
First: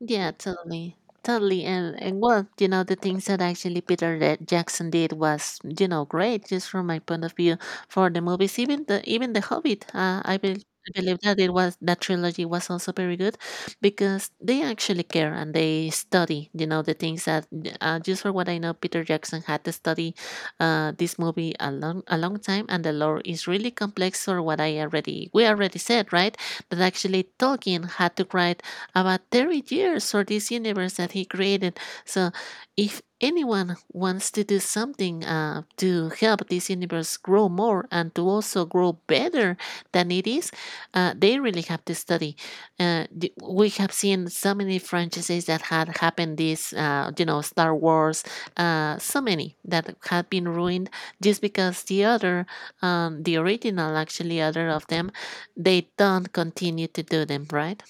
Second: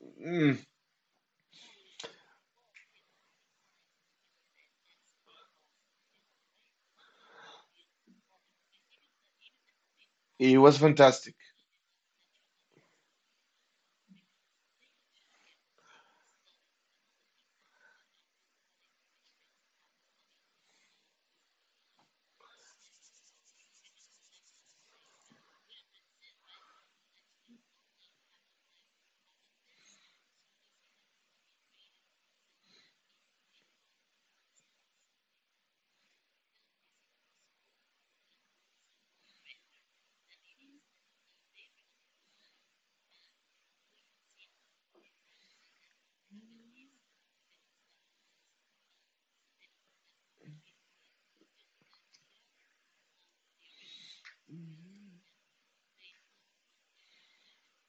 Yeah,
Mm,
totally. Totally. And, and well, you know, the things that actually Peter Da- Jackson did was, you know, great just from my point of view for the movies. Even the even the Hobbit, uh, I bel
it was
I believe
fantastic.
that it was that trilogy was also very good because they actually care and they study, you know, the things that uh, just for what I know, Peter Jackson had to study uh, this movie a long a long time, and the lore is really complex. For what I already we already said, right? That actually Tolkien had to write about thirty years for this universe that he created. So, if anyone wants to do something uh, to help this universe grow more and to also grow better than it is, uh, they really have to study. Uh, we have seen so many franchises that had happened this, uh, you know, Star Wars, uh, so many that had been ruined just because the other, um, the original, actually, other of them, they don't continue to do them, right?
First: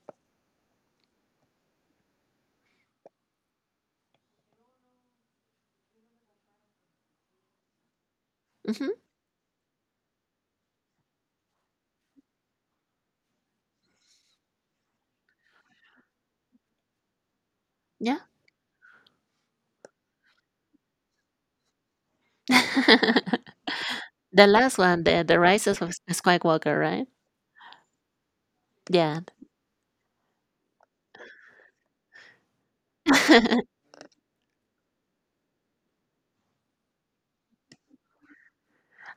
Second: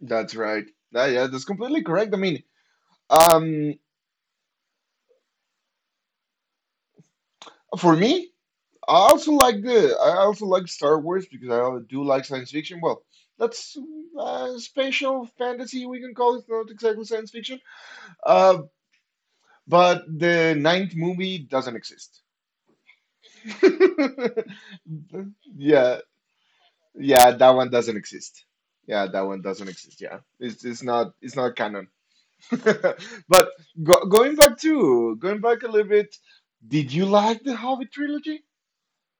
That's right. That, yeah, that's completely correct. I mean, um, for me, I
Mm-hmm.
also like the I also like Star Wars because I do like science fiction. Well, that's uh, spatial fantasy we can call it. Not exactly science fiction.
Yeah.
Uh, but the ninth movie doesn't exist.
The last one, the the Rises of
Yeah,
Skywalker, right?
yeah, that one doesn't exist. Yeah, that
Yeah.
one doesn't exist. Yeah, it's it's not it's not canon. But go, going back to going back a little bit, did you like the Hobbit trilogy?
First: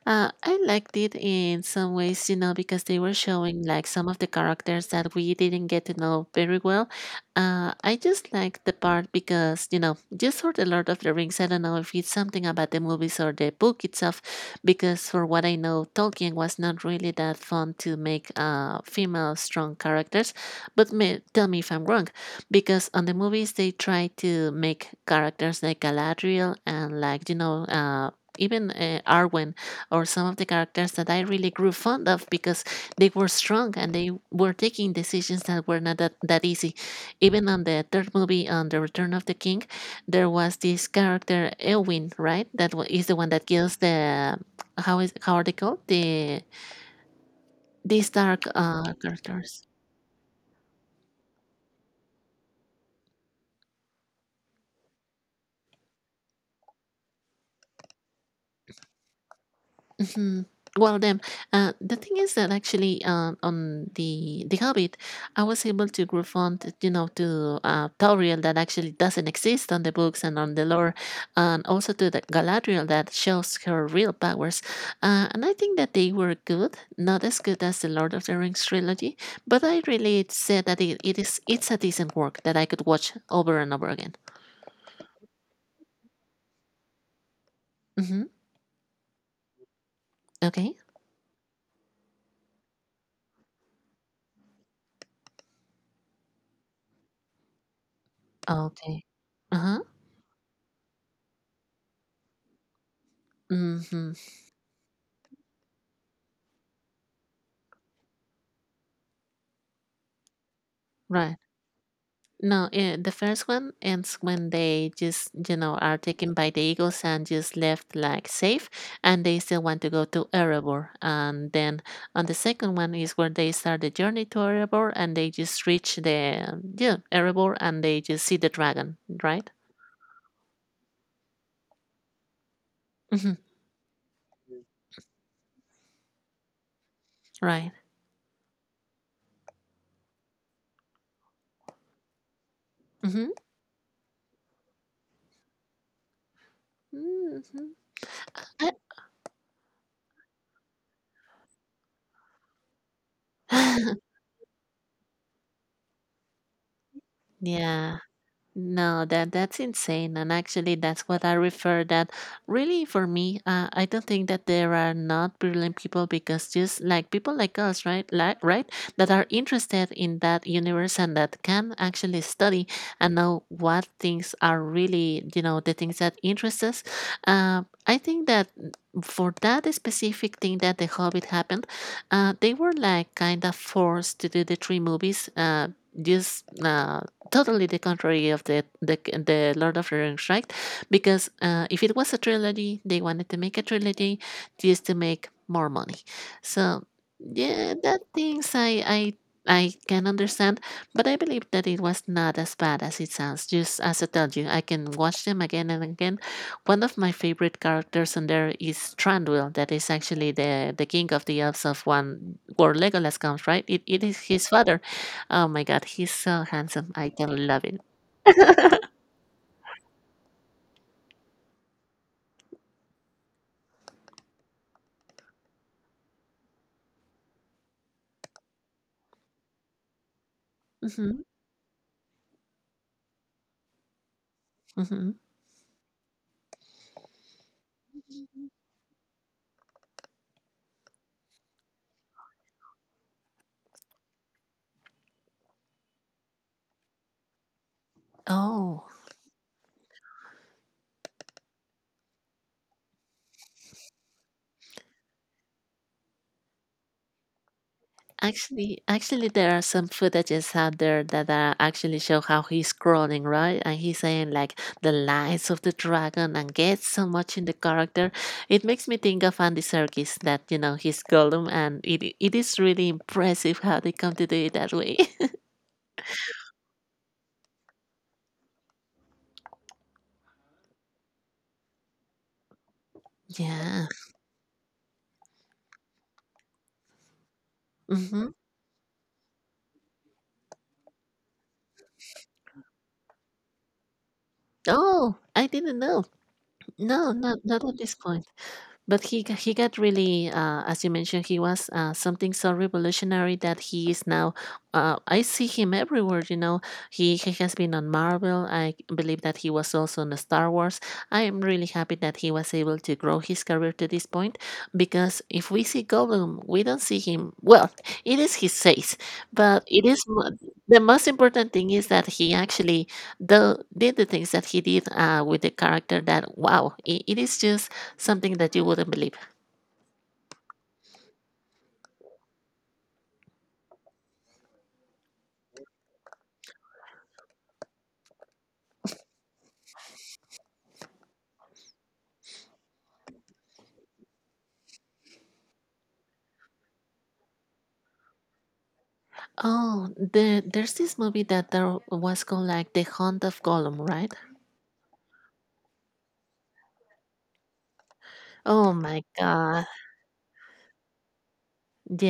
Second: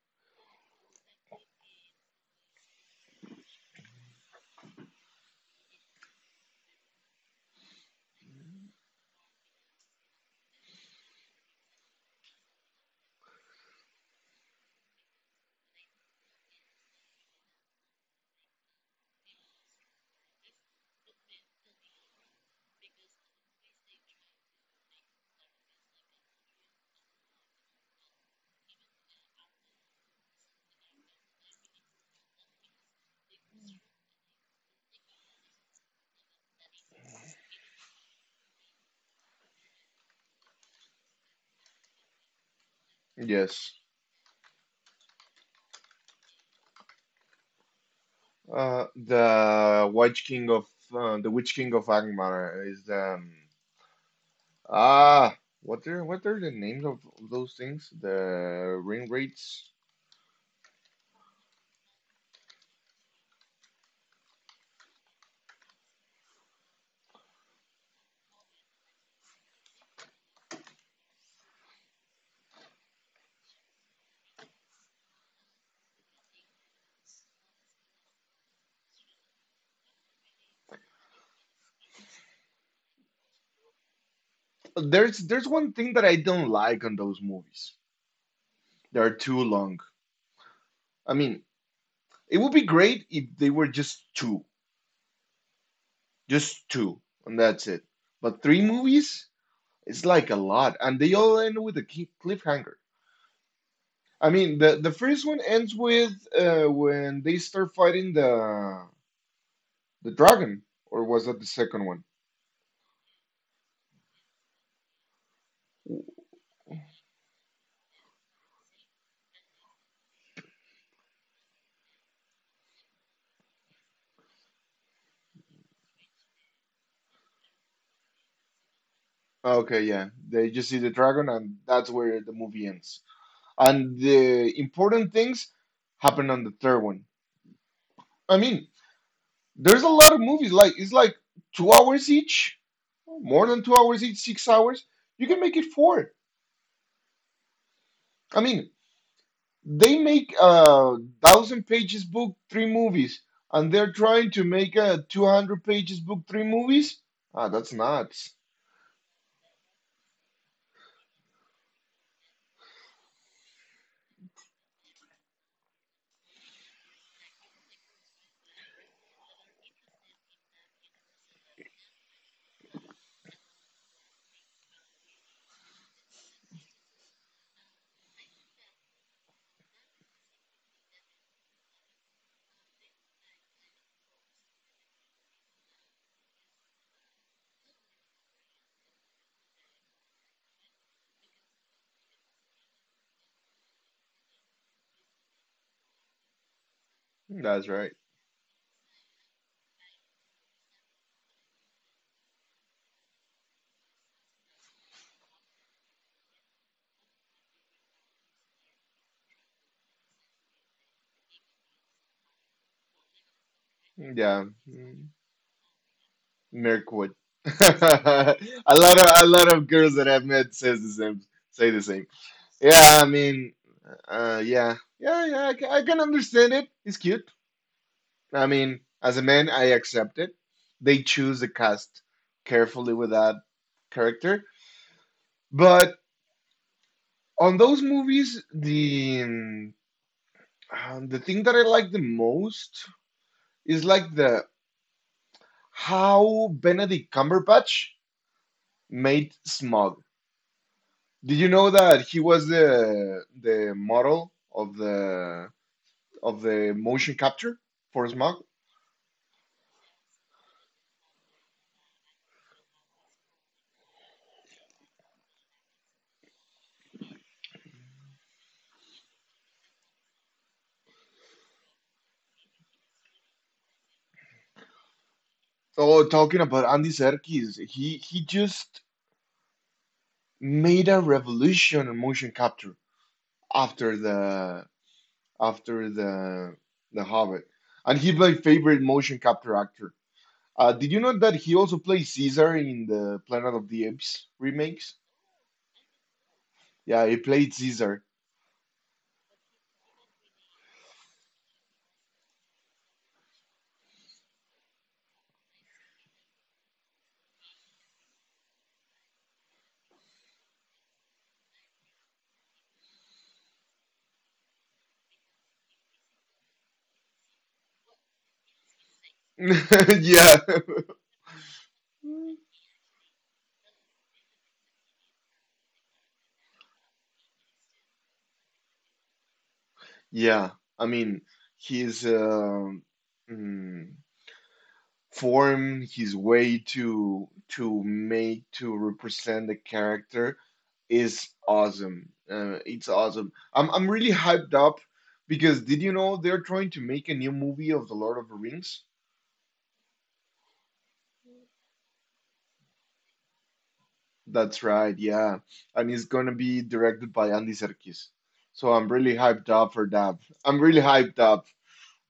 Uh, I liked it in some ways, you know, because they were showing like some of the characters that we didn't get to know very well. Uh, I just liked the part because, you know, just for The Lord of the Rings, I don't know if it's something about the movies or the book itself, because for what I know, Tolkien was not really that fun to make uh, female strong characters. But me, tell me if I'm wrong, because on the movies, they try to make characters like Galadriel and like, you know, uh, even uh, Arwen or some of the characters that I really grew fond of because they were strong and they were taking decisions that were not that, that easy. Even on the third movie, on The Return of the King, there was this character Elwin, right? That wa- is the one that
Yes.
kills the how is how are they called the these dark
Uh,
uh, characters.
the Witch King of uh, the Witch King of Angmar is um ah what are what are the names of those things? The ring rates.
Hmm. Well, then, uh, the thing is that actually uh, on the the Hobbit, I was able to refund, you know, to uh, Tauriel that actually doesn't exist on the books and on the lore, and also to the Galadriel that shows her real powers. Uh, and I think that they were good, not as good as the Lord of the Rings trilogy, but I really said that it, it is it's a decent work that I could watch over and over again.
There's there's one thing that I don't like on those movies.
Mm-hmm.
They're too long.
Okay.
I mean, it would be great if they were just two, just two, and that's it. But three
Okay.
movies,
Uh huh.
it's like a lot, and they all end with a key- cliffhanger.
Mm-hmm.
I mean, the the first one ends with uh, when they start fighting the The dragon, or was
Right.
that the second one?
No, eh, the first one ends when they just, you know, are taken by the eagles and just left like safe, and they still want to go to Erebor. And then on the second one is where they start the journey to Erebor, and they just reach the yeah Erebor, and they just see the dragon, right?
Okay, yeah, they just see the dragon, and that's where the movie ends.
Hmm.
And the important things happen on the third one.
Right.
I mean, there's a lot of movies like it's like two hours each,
Mm-hmm.
more than two hours each, six hours. You can make it four.
Hmm.
I mean, they make a thousand pages book, three movies, and they're trying to make a two hundred pages book, three movies. Ah, that's
Yeah.
nuts.
No, that that's insane, and actually, that's what I refer. That really, for me, uh, I don't think that there are not brilliant people because just like people like us, right, like right, that are interested in that universe and that can actually study and know what things are really, you know, the things that interest us. Uh, I think that for that specific thing that the Hobbit happened, uh, they were like kind of forced to do the three movies. Uh, just uh, totally the contrary of the the, the Lord of the Rings, right? Because uh, if it was a trilogy, they wanted to make a trilogy just to make more money. So
That's
yeah,
right.
that things I I I can understand, but I believe that it was not as bad as it sounds. Just as I told you, I can watch them again and again. One of my favorite characters in there is Tranduil, that is actually the the king of the elves of one where Legolas comes, right? It, it is
Yeah.
his father. Oh my god, he's so handsome. I
Mirkwood.
can love it.
a lot of a lot of girls that I've met says the same say the same. Yeah, I mean, uh, yeah, yeah, yeah. I can, I can understand it. It's cute. I mean, as a man, I accept it. They
Mhm,
choose the cast carefully with that character,
mhm.
but on those movies, the um, uh, the thing that I like the most is like the how Benedict Cumberbatch
Oh,
made Smog. Did you know that he was the the model of the of the motion capture for Smog?
actually, actually, there are some footages out there that uh, actually show how he's crawling, right? And he's saying like the lies of the dragon and gets so much in the character. It makes me think of Andy Serkis that you know he's Gollum, and it it is really impressive how they come to do it that way.
Oh, talking about Andy Serkis, he he just made a revolution in motion capture after
Yeah.
the after the the Hobbit, and he's my
Hmm.
favorite motion capture actor. Uh, did you know that he also played Caesar in the Planet of the Apes remakes?
Oh, I didn't know.
Yeah, he
No, not
played
not at
Caesar.
this point. But he g- he got really, uh, as you mentioned, he was uh, something so revolutionary that he is now. Uh, I see him everywhere. You know, he he has been on Marvel. I believe that he was also on Star Wars. I am really happy that he was able to grow his career to this point, because if we see Gollum, we don't see him. Well, it is his face, but it is mo-
Yeah.
the most important thing is that he actually the, did the things that he did uh, with the character. That wow, it, it is just something that you wouldn't believe.
Yeah, I mean, his um mm, form, his way to to make to represent the character is awesome. Uh, it's awesome. I'm I'm really hyped up because did you know they're trying to make a new movie of The Lord of the Rings?
Oh, the, there's this movie that there was called like The Hunt of Gollum, right?
That's right, yeah, and it's gonna be directed by Andy Serkis.
Oh
So I'm
my
really hyped
god.
up for that. I'm really hyped up.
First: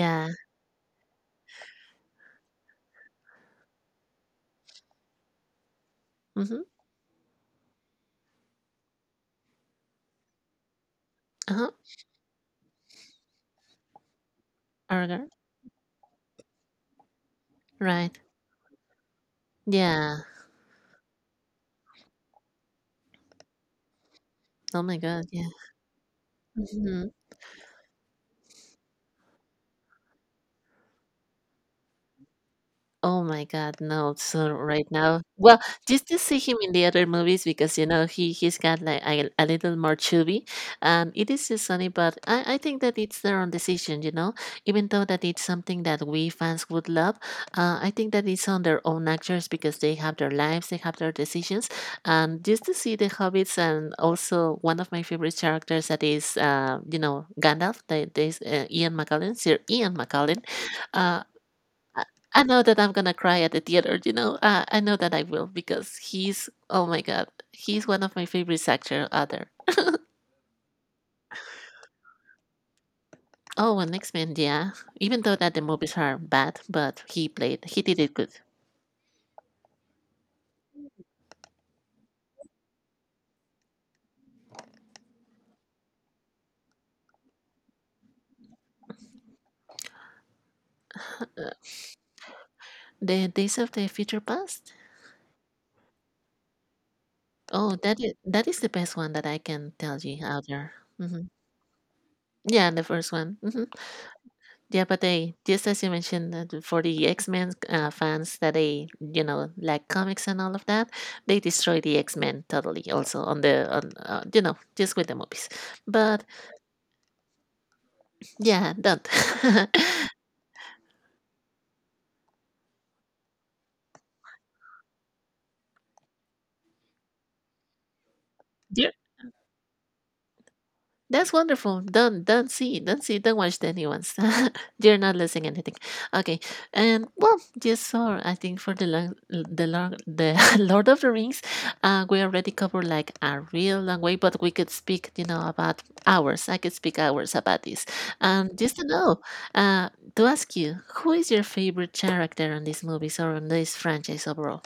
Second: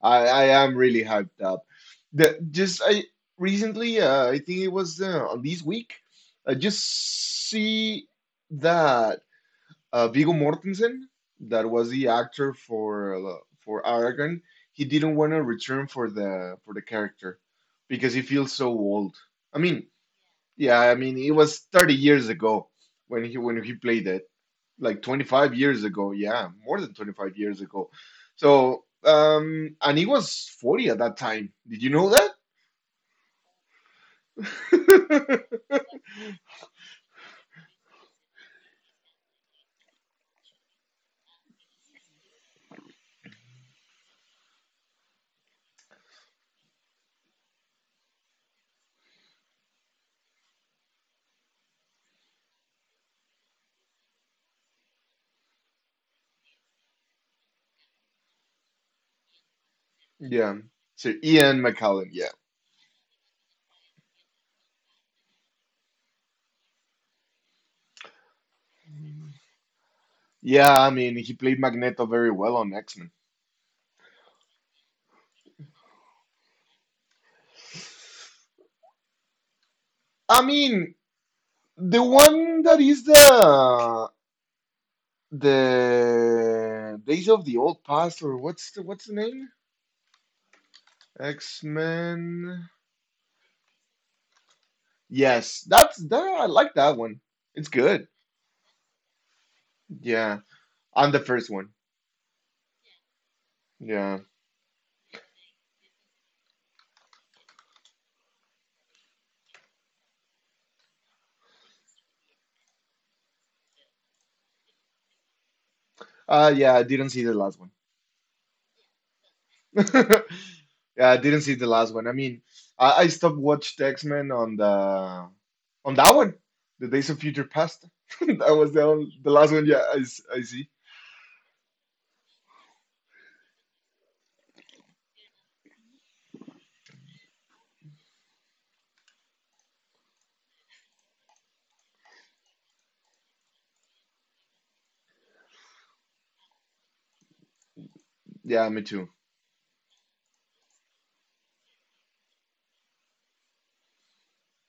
I I am really hyped up. The just I recently, uh, I think it was uh, on this week, I
Mm-hmm.
just see that uh, Viggo Mortensen, that
Uh-huh.
was the actor for uh, for Aragorn, he didn't want
Aragorn.
to return for the for the character because he
Right.
feels so old. I mean,
Yeah.
yeah, I mean it was thirty years ago when he when he played it,
Oh
like
my god.
twenty-five
Yeah.
years ago. Yeah, more than
Mhm.
twenty-five years ago. So, um, and he was forty at that time. Did you know that?
Oh my god, no. So right now, well, just to see him in the other movies because, you know, he he's got like a, a little more chubby, and it is just funny, but I I think that it's their own decision, you know, even though that it's something that we fans would love. Uh, I think that it's on their own actors because they have their lives, they have their decisions, and just to see the hobbits and also one of my favorite characters that is, uh, you know, Gandalf, that is uh, Ian McKellen, Sir Ian McKellen.
Yeah. So
uh,
Ian McKellen,
I
yeah.
I know that I'm gonna cry at the theater, you know. Uh, I know that I will because he's oh my god, he's one of my favorite actor other.
Yeah, I mean, he played Magneto very well on X-Men.
Oh, and X Men, yeah. Even though that the movies are bad, but he played, he did it good.
I mean, the one that is the the Days of the Old Past, or what's the what's the name? X-Men.
The Days of the Future Past.
Yes, that's that I like that one. It's
Oh, that
good.
is that is the best one that I can tell you
Yeah.
out there.
And the
Hmm
first one.
Yeah, the first one. Hmm
Yeah.
Yeah, but they, just as you mentioned, that for the X Men uh, fans that they, you know, like comics and all of that, they destroy the X Men totally. Also on the on uh, you know, just with the movies, but
Uh yeah, I didn't see the last one.
yeah, don't.
Yeah, I didn't see the last one. I mean, I, I stopped watched X-Men on the on that one. The Days of Future Past. That was the
Yeah,
only, the last one, yeah, I, s- I see.
that's wonderful. Don't don't see, don't see, don't watch the new ones. You're not losing anything. Okay, and well, just so I think for the long, the long, the Lord of the Rings, uh, we already covered like a real long way, but we could speak, you know, about hours. I could speak hours about this. And
Yeah,
just
me
to
too.
know, uh, to ask you, who is your favorite character on these movies or on this franchise overall?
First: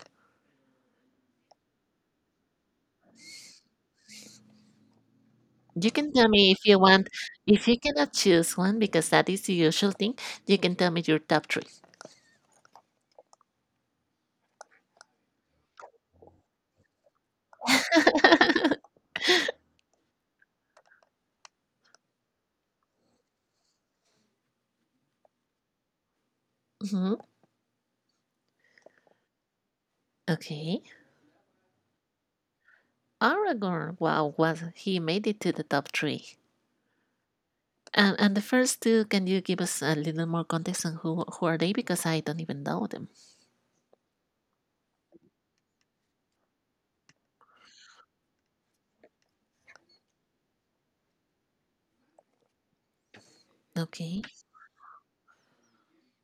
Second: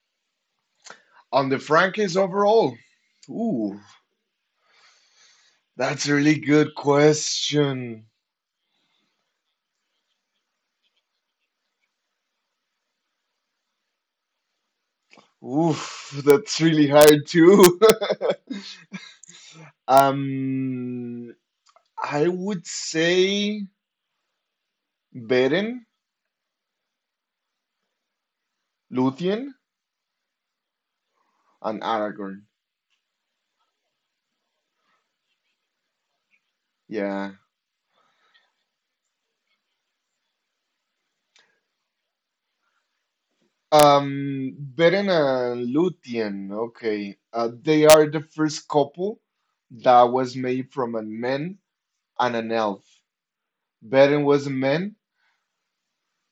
On the Frankies overall. Ooh,
You
that's
can
a
tell
really
me if
good
you want, if you
question.
cannot choose one, because that is the usual thing. You can tell me your top three.
Oof, that's really hard too. Um, I would say Beren,
Mhm.
Luthien,
Okay.
and Aragorn.
Aragorn. Wow, was he made it to the top three.
Yeah.
And and the first two, can you give us a little more context on who who are they? Because I don't even know them.
Um, Beren and Lúthien. Okay. Uh, they are the first couple that was made from a man and an elf. Beren
Okay.
was a man,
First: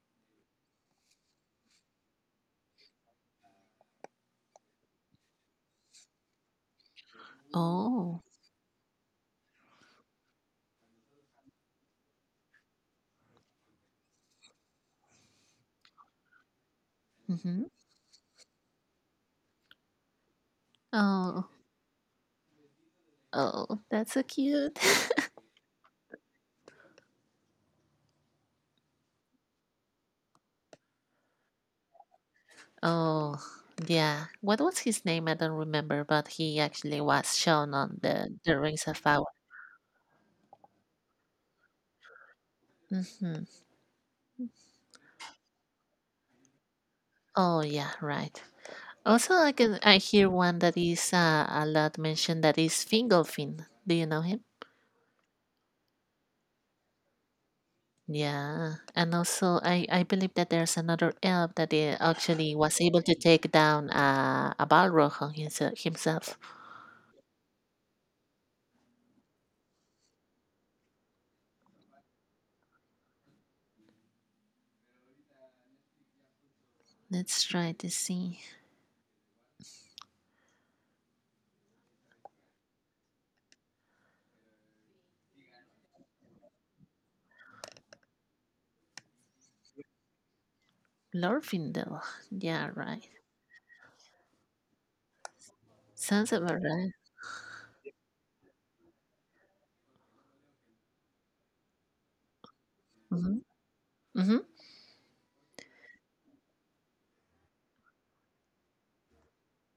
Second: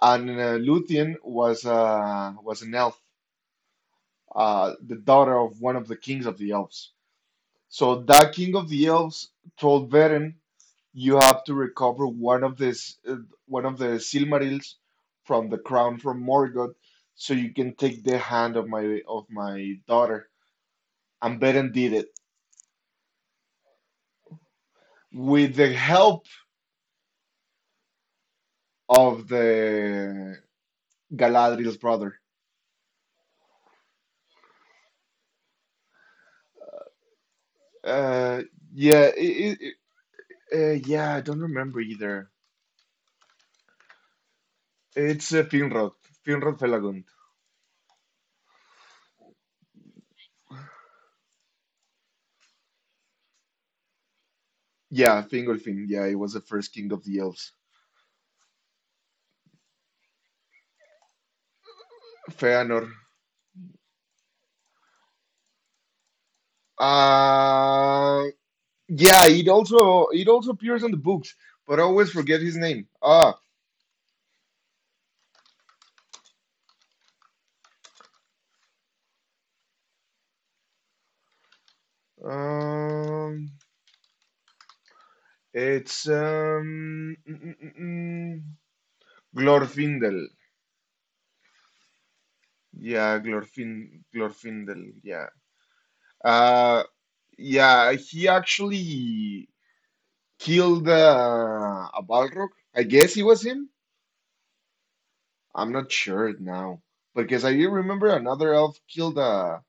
and uh, Lúthien was uh, was an elf, uh, the daughter of one of the kings of the elves. So
Oh.
that king of the elves told Beren, you have to recover one of this uh, one of the Silmarils from the crown from Morgoth, so you
Mm-hmm.
can take the hand of my of my daughter. And
Oh.
Beren did it
Oh, that's so cute.
with the help of the Galadriel's brother.
Oh, yeah. What was his name? I don't remember, but he actually was shown on the
Uh,
the Rings of
yeah,
Power.
it, it, uh, yeah, I don't remember either.
Mm-hmm.
It's uh, Finrod, Finrod Felagund.
Oh yeah, right. Also, I can I hear one that is uh, a lot mentioned that is Fingolfin. Do you know him?
Yeah, Fingolfin. Yeah, he was the first king of the elves.
Yeah, and also I I believe that there's another elf that uh, actually was
Feanor.
able to take down uh, a Balrog on himself. himself.
Uh, Yeah, it also, it also appears on the books, but I always forget his name. Ah,
Let's try to see
um, it's um, mm, mm, mm, mm, Glorfindel.
Glorfindel. Yeah, right.
Yeah, Glorfin Glorfindel. Yeah.
Sounds about right.
Uh, yeah. He actually killed uh, a Balrog. I guess it
Mm-hmm.
was him.
Mm-hmm.
I'm not sure now because I remember another elf killed a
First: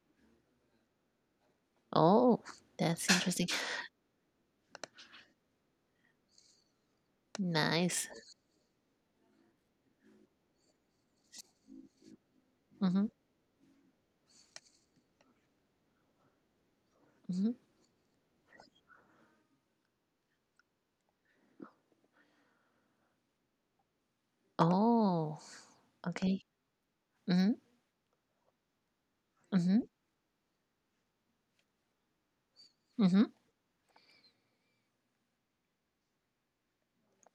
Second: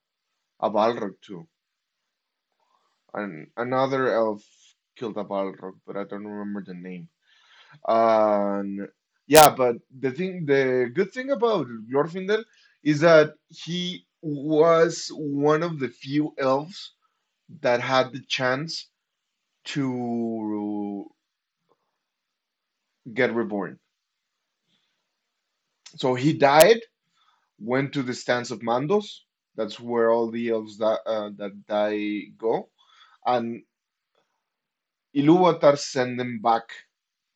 a Balrog too.
Oh, that's
An,
interesting.
another elf killed a Balrog, but I don't remember the name.
Nice.
Um, yeah, but the thing, the good thing about Glorfindel is
Mm-hmm.
that he was one of the few elves
Mm-hmm.
that had the chance to get reborn.
Oh,
So he
okay.
died,
Mm-hmm.
went to the stands of Mandos.
Mm-hmm.
That's where all the elves that uh, that die go,
Mm-hmm.
and Ilúvatar sent them back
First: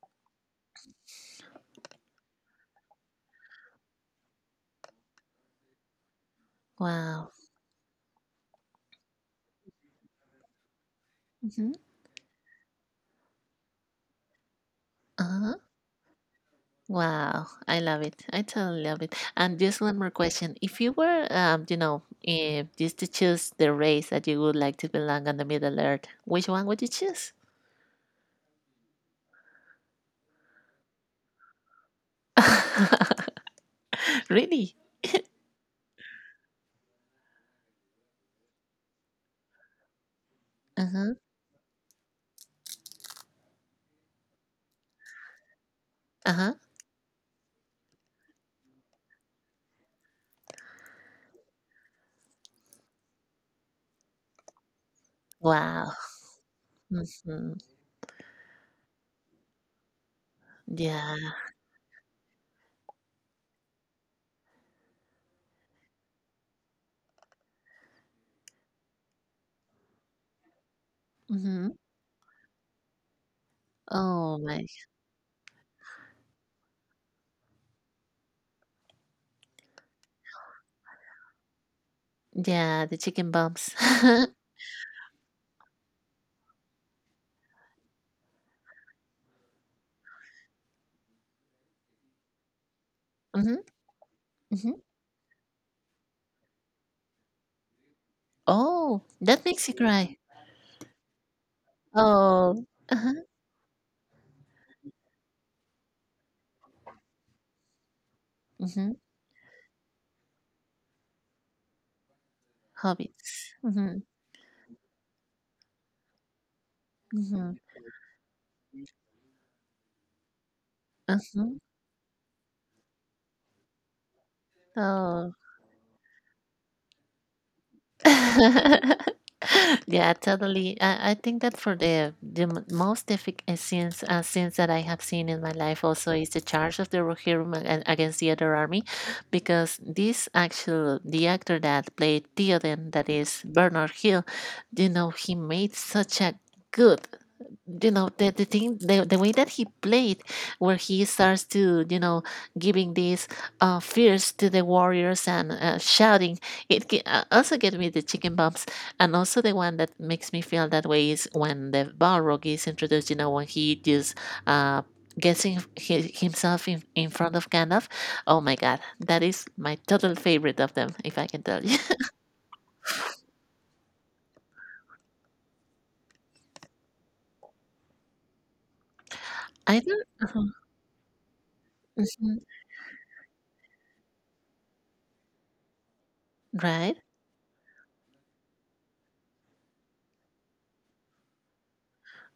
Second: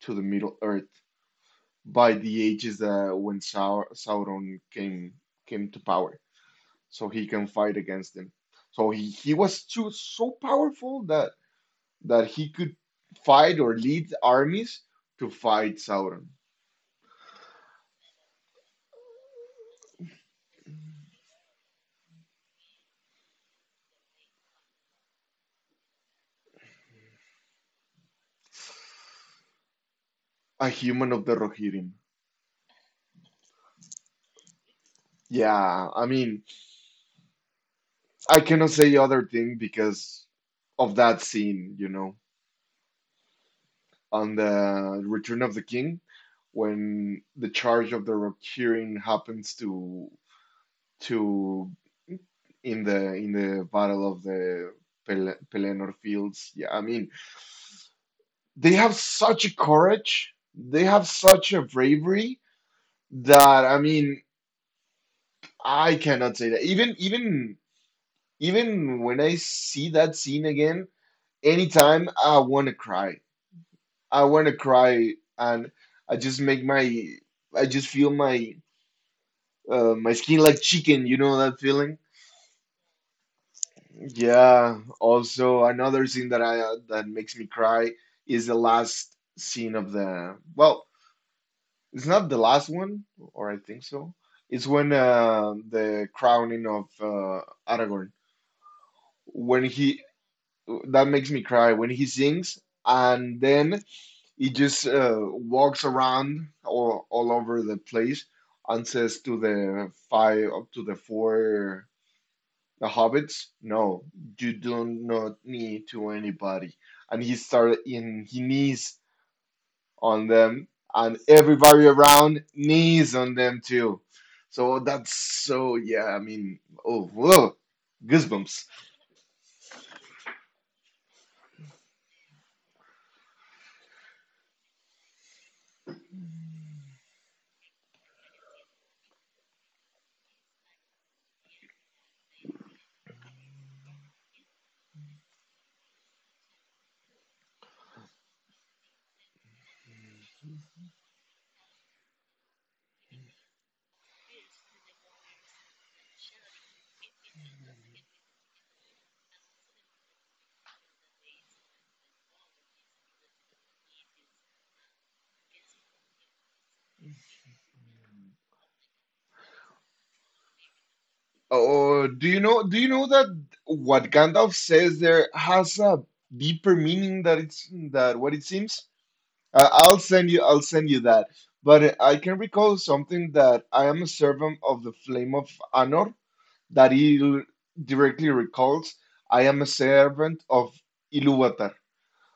to the Middle Earth by the ages uh, when Sau Sauron came came to power, so he
Wow.
can fight against him. So he, he was too so powerful that
Mm-hmm.
that he could fight or lead armies to fight Sauron,
Wow, I love it. I totally love it. And just one more question. If you were, um, you know, if just to choose the race that you would like to belong on the Middle Earth, which one would you choose?
a human of the Rohirrim.
Really?
Yeah, I mean, I cannot say other thing because of
Uh-huh.
that scene, you know, on the Return of the King,
Uh-huh.
when the charge of the Rohirrim happens to to in the in the battle of the Pel-
Wow.
Pelennor Fields. Yeah, I mean,
hmm
they have such a courage, they have
Yeah.
such a bravery that, I mean, I cannot say that. Even even even when I see that scene again,
hmm
anytime I want to cry. I
Oh
want to
my.
cry, and I just make my I just feel my uh, my skin like chicken. You know that feeling?
Yeah, the chicken bumps.
Yeah, also another thing that I uh, that makes me cry is the last scene of the, well, it's not the last one, or I
hmm
think so. It's
hmm
when uh, the crowning of uh, Aragorn.
Oh, that
When
makes you
he
cry.
That makes me cry when he sings
Oh. Uh-huh.
and then he just uh, walks around all, all over the place and
hmm
says to the five, up to the four, the hobbits?
Hobbits. Hmm
No, you do not need to anybody. And he
hmm
started in he knees on them and
hmm
everybody around knees on them too. So that's,
Oh.
so yeah, I mean, oh, whoa, goosebumps.
Yeah, totally. I, I think that for the the m- most difficult scenes uh, scenes that I have seen in my life also is the charge of the Rohirrim ag- against the other army, because this actual the actor that played Theoden, that is Bernard Hill, you know, he made such a good, you know, the, the thing, the, the way that he played, where he starts to, you know, giving these uh fears to the warriors and, uh, shouting it ge- uh, also get me the chicken bumps. And also the one that makes me feel that way is when the balrog is introduced, you know, when he just uh guessing hi himself in, in front of Gandalf. Oh my god, that is my total favorite of them, if I can tell you.
Oh, do you know, do you know that what Gandalf says there has a deeper meaning that it's that what it seems? Uh,
I
I'll
don't.
send you,
Uh-huh.
I'll send you that. But I can
Mhm.
recall something, that I am a servant of the flame of Anor, that
Right.
he directly recalls, I am a servant of Iluvatar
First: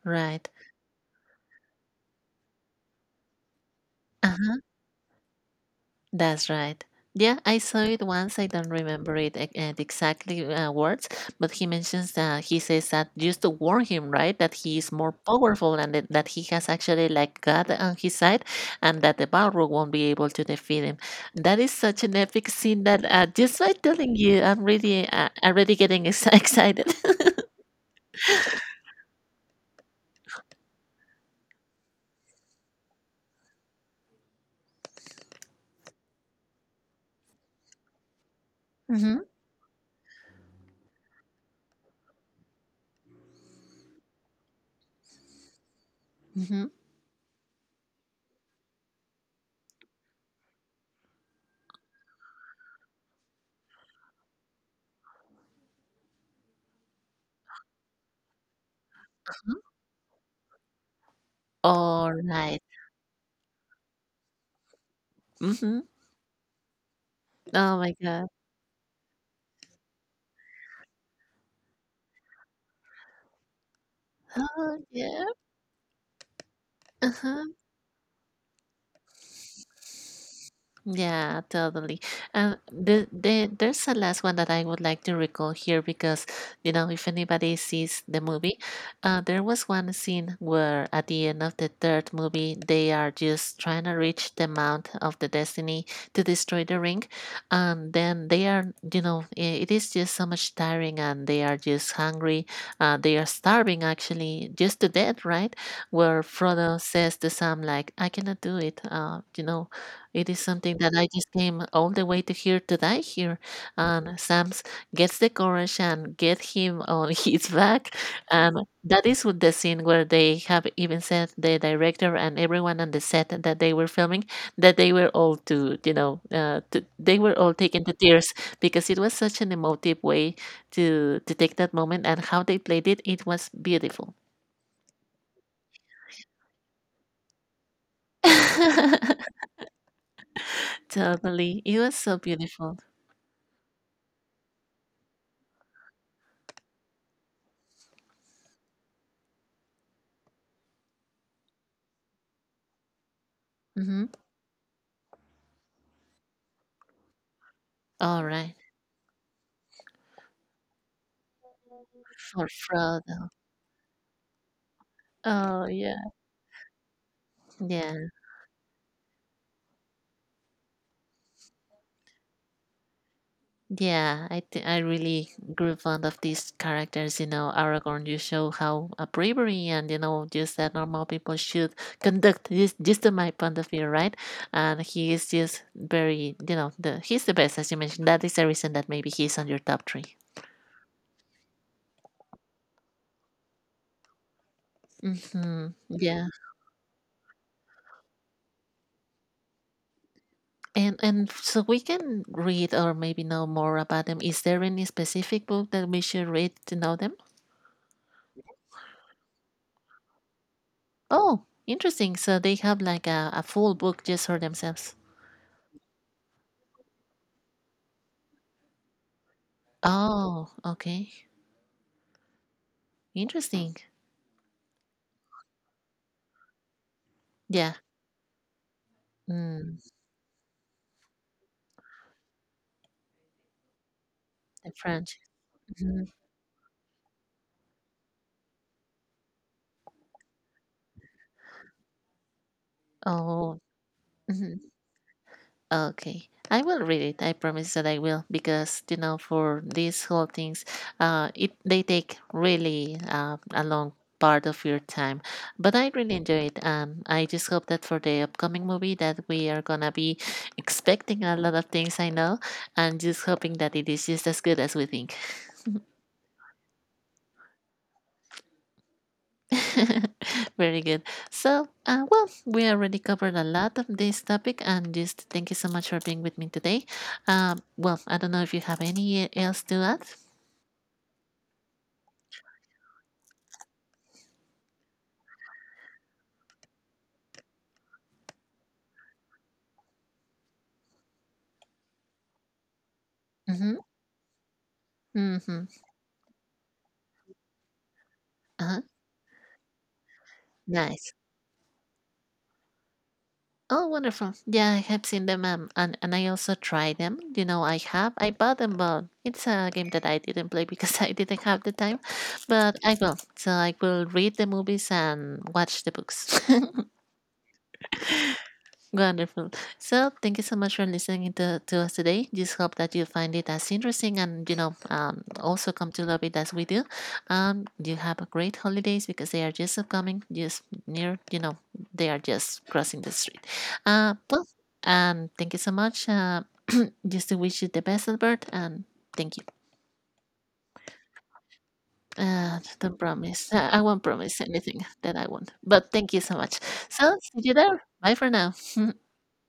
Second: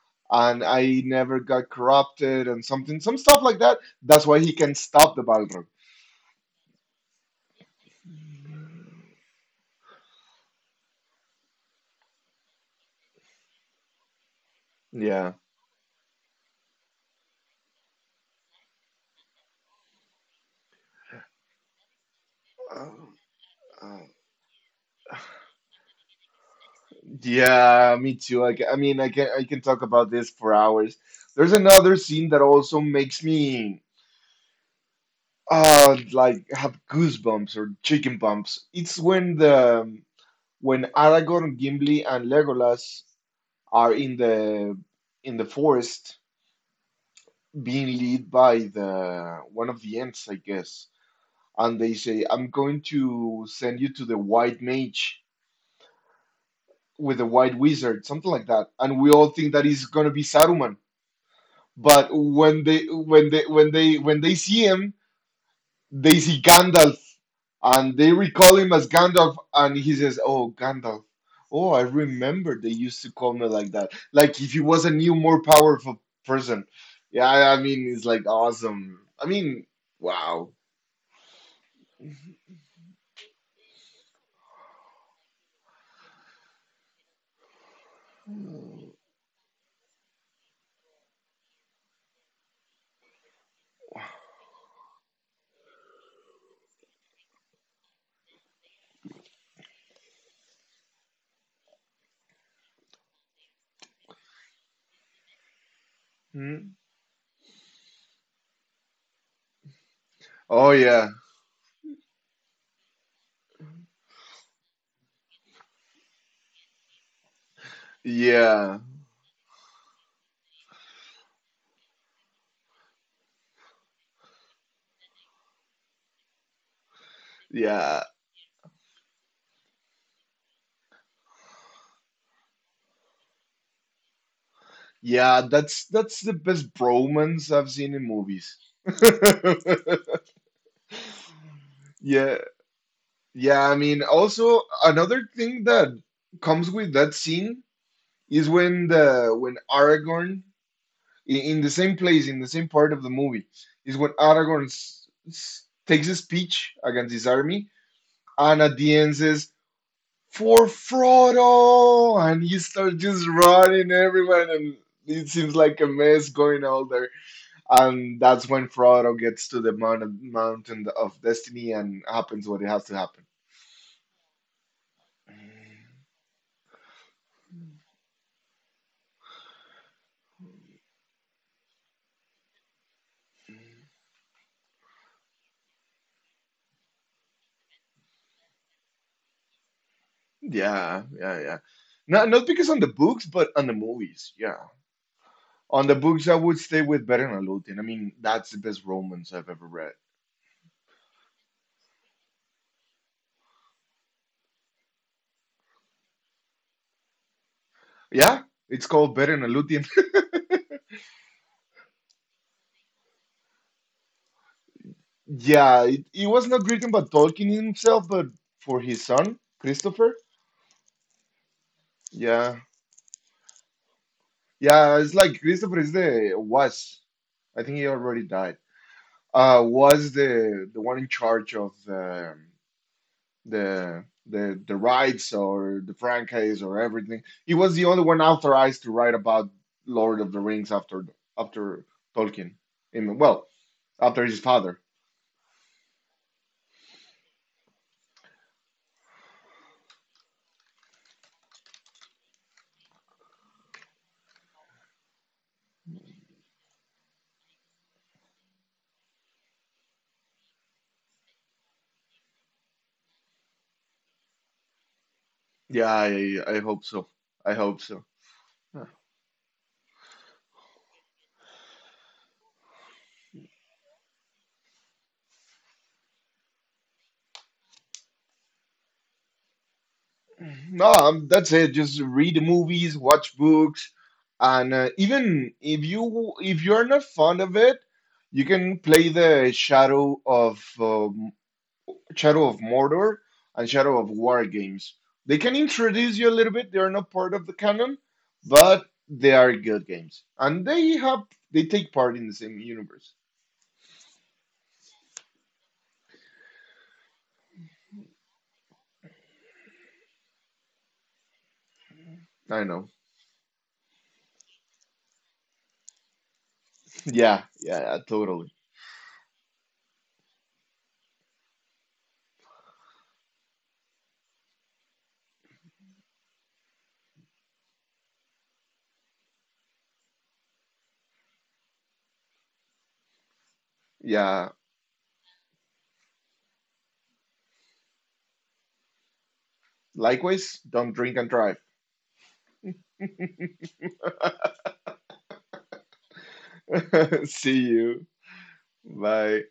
Right.
and I never got corrupted and something, some stuff like that. That's why he
Uh-huh.
can stop the Balrog.
That's right. Yeah, I saw it once. I don't remember it e- uh, the exactly uh, words, but he mentions, uh, he says that just to warn him, right, that he is more
Yeah.
powerful and that, that he has actually like God on his side, and that the Balrog won't be able to defeat him. That is such an epic scene that
Oh,
uh, just by
oh.
telling you, I'm really uh, already getting ex- excited.
Yeah, me too. I, ca- I mean, I can, I can talk about this for hours. There's another scene that also makes me uh like have goosebumps or chicken bumps. It's
Mm-hmm.
when the, when Aragorn, Gimli, and Legolas are in the in the forest
Mm-hmm.
being led by the one of the ants, I guess. And they say, I'm going to send you to the white mage, with the white wizard, something like that. And we all think that he's gonna be Saruman. But
All right.
when they when they when they when they see him,
Mm-hmm.
they see Gandalf,
Oh my
and they
God.
recall him as Gandalf, and he says, "Oh, Gandalf. Oh, I remember they used to call me like that." Like if he
Oh
was a new,
yeah.
more powerful person. Yeah,
Uh-huh.
I I mean, it's like awesome. I mean, wow.
Yeah, totally. And the, the, there's a last one that I would like to recall here because, you know, if anybody sees the movie, uh, there was one scene where at the end of the third movie, they are just trying to reach the Mount of the Destiny to destroy the ring. And then they are, you know, i- it is just so much tiring and they are just hungry. Uh, they are starving actually just to death, right? Where
Hmm?
Frodo says to Sam, like, I cannot do it. Uh, you know, it is
Oh
something that
yeah,
I just came all the way to here today here, and Sam's gets the courage and get him on his back, and
yeah,
that is with the scene where they have even said the director and everyone on the set that they were filming, that they were all to, you know, uh, to, they were all taken to
yeah,
tears, because it was such an emotive way to to take that moment, and how they played it, it was beautiful.
yeah. That's that's the best bromance I've seen in movies.
Totally, it was so
Yeah,
beautiful.
yeah. I mean, also another thing that comes with that scene is when the when Aragorn in, in the same place, in the same part of the movie, is when
Mm-hmm.
Aragorn s- s- takes a speech against his army
All right,
and at the end says, for Frodo, and
for
he starts
fraud.
just running everywhere, and it seems
Oh
like a
yeah,
mess going all there,
yeah,
and that's when Frodo gets to the mount- mountain of destiny and happens what it has to happen.
yeah. I th- I really grew fond of these characters. You know, Aragorn. You show how uh, bravery and, you know, just that normal people should conduct. This just to my point of view, right? And he is just very, you know, the he's the best, as you mentioned. That is the reason that maybe he's on your top three.
Yeah, yeah, yeah. Not not because on the books, but on the movies. Yeah.
Mm-hmm.
On the
Yeah,
books, I would stay with Beren and Luthien. I mean, that's the best romance I've ever read.
and and so we can read or maybe know more about them. Is there any specific book that we should read to know them?
Yeah, it's called Beren and Luthien.
Oh, interesting. So they have like a, a full book just for themselves.
Yeah, it, it was not written by Tolkien himself, but for his son, Christopher.
Oh, okay.
Yeah.
Interesting.
Yeah, it's like Christopher is the was. I
Yeah.
think he already died. Uh
Mm,
was the the one in charge of the the the
the
the
French.
rights or the
Mhm.
franchise or everything. He was the only one authorized to write about Lord of the Rings after after Tolkien. And, well,
Oh,
after his
mhm.
father.
Okay. I will read it. I promise that I will, because you know, for these whole things, uh, it they take really uh, a long part of your time. But I really enjoy it. Um, I just hope that for the upcoming movie that we are gonna be expecting a lot of things. I know, and just hoping that it is just as good as we think.
Yeah, I I hope so. I hope so.
Very good. So, uh, well, we already covered a lot of this topic, and just thank you so much for being with me today. Um, well, I don't know if you have any else to add.
Yeah. No, um, that's it. Just read the movies, watch books, and uh, even if you if you're not fond of it, you can play the Shadow of um, Shadow of Mordor and
Mm-hmm.
Shadow of War games. They can
Mm-hmm.
introduce you a little bit. They are not part of the canon, but
Uh-huh.
they are good games, and they
Nice.
have they take part in the same universe.
Oh, wonderful. Yeah, I have seen them, um, and, and I also tried them. You know, I have. I bought them, but it's a game that I didn't play because I didn't have the time.
I
But
know.
I will. So I will read the movies and watch the books.
Yeah, yeah, yeah, totally.
Wonderful. So, thank you so much for listening to, to us today. Just hope that you find it as interesting and, you know, um, also come to love it as we do. Um, you have a great holidays because they are just upcoming, just near, you know, they are just crossing the street. Uh, well,
Yeah.
um, thank you so much. Uh, just to wish you the best, Albert, and thank you.
Likewise, don't drink and drive.
Uh, don't promise. I I won't promise anything that I want, but thank you so much. So, see you
See
there.
you.
Bye for now.
Bye.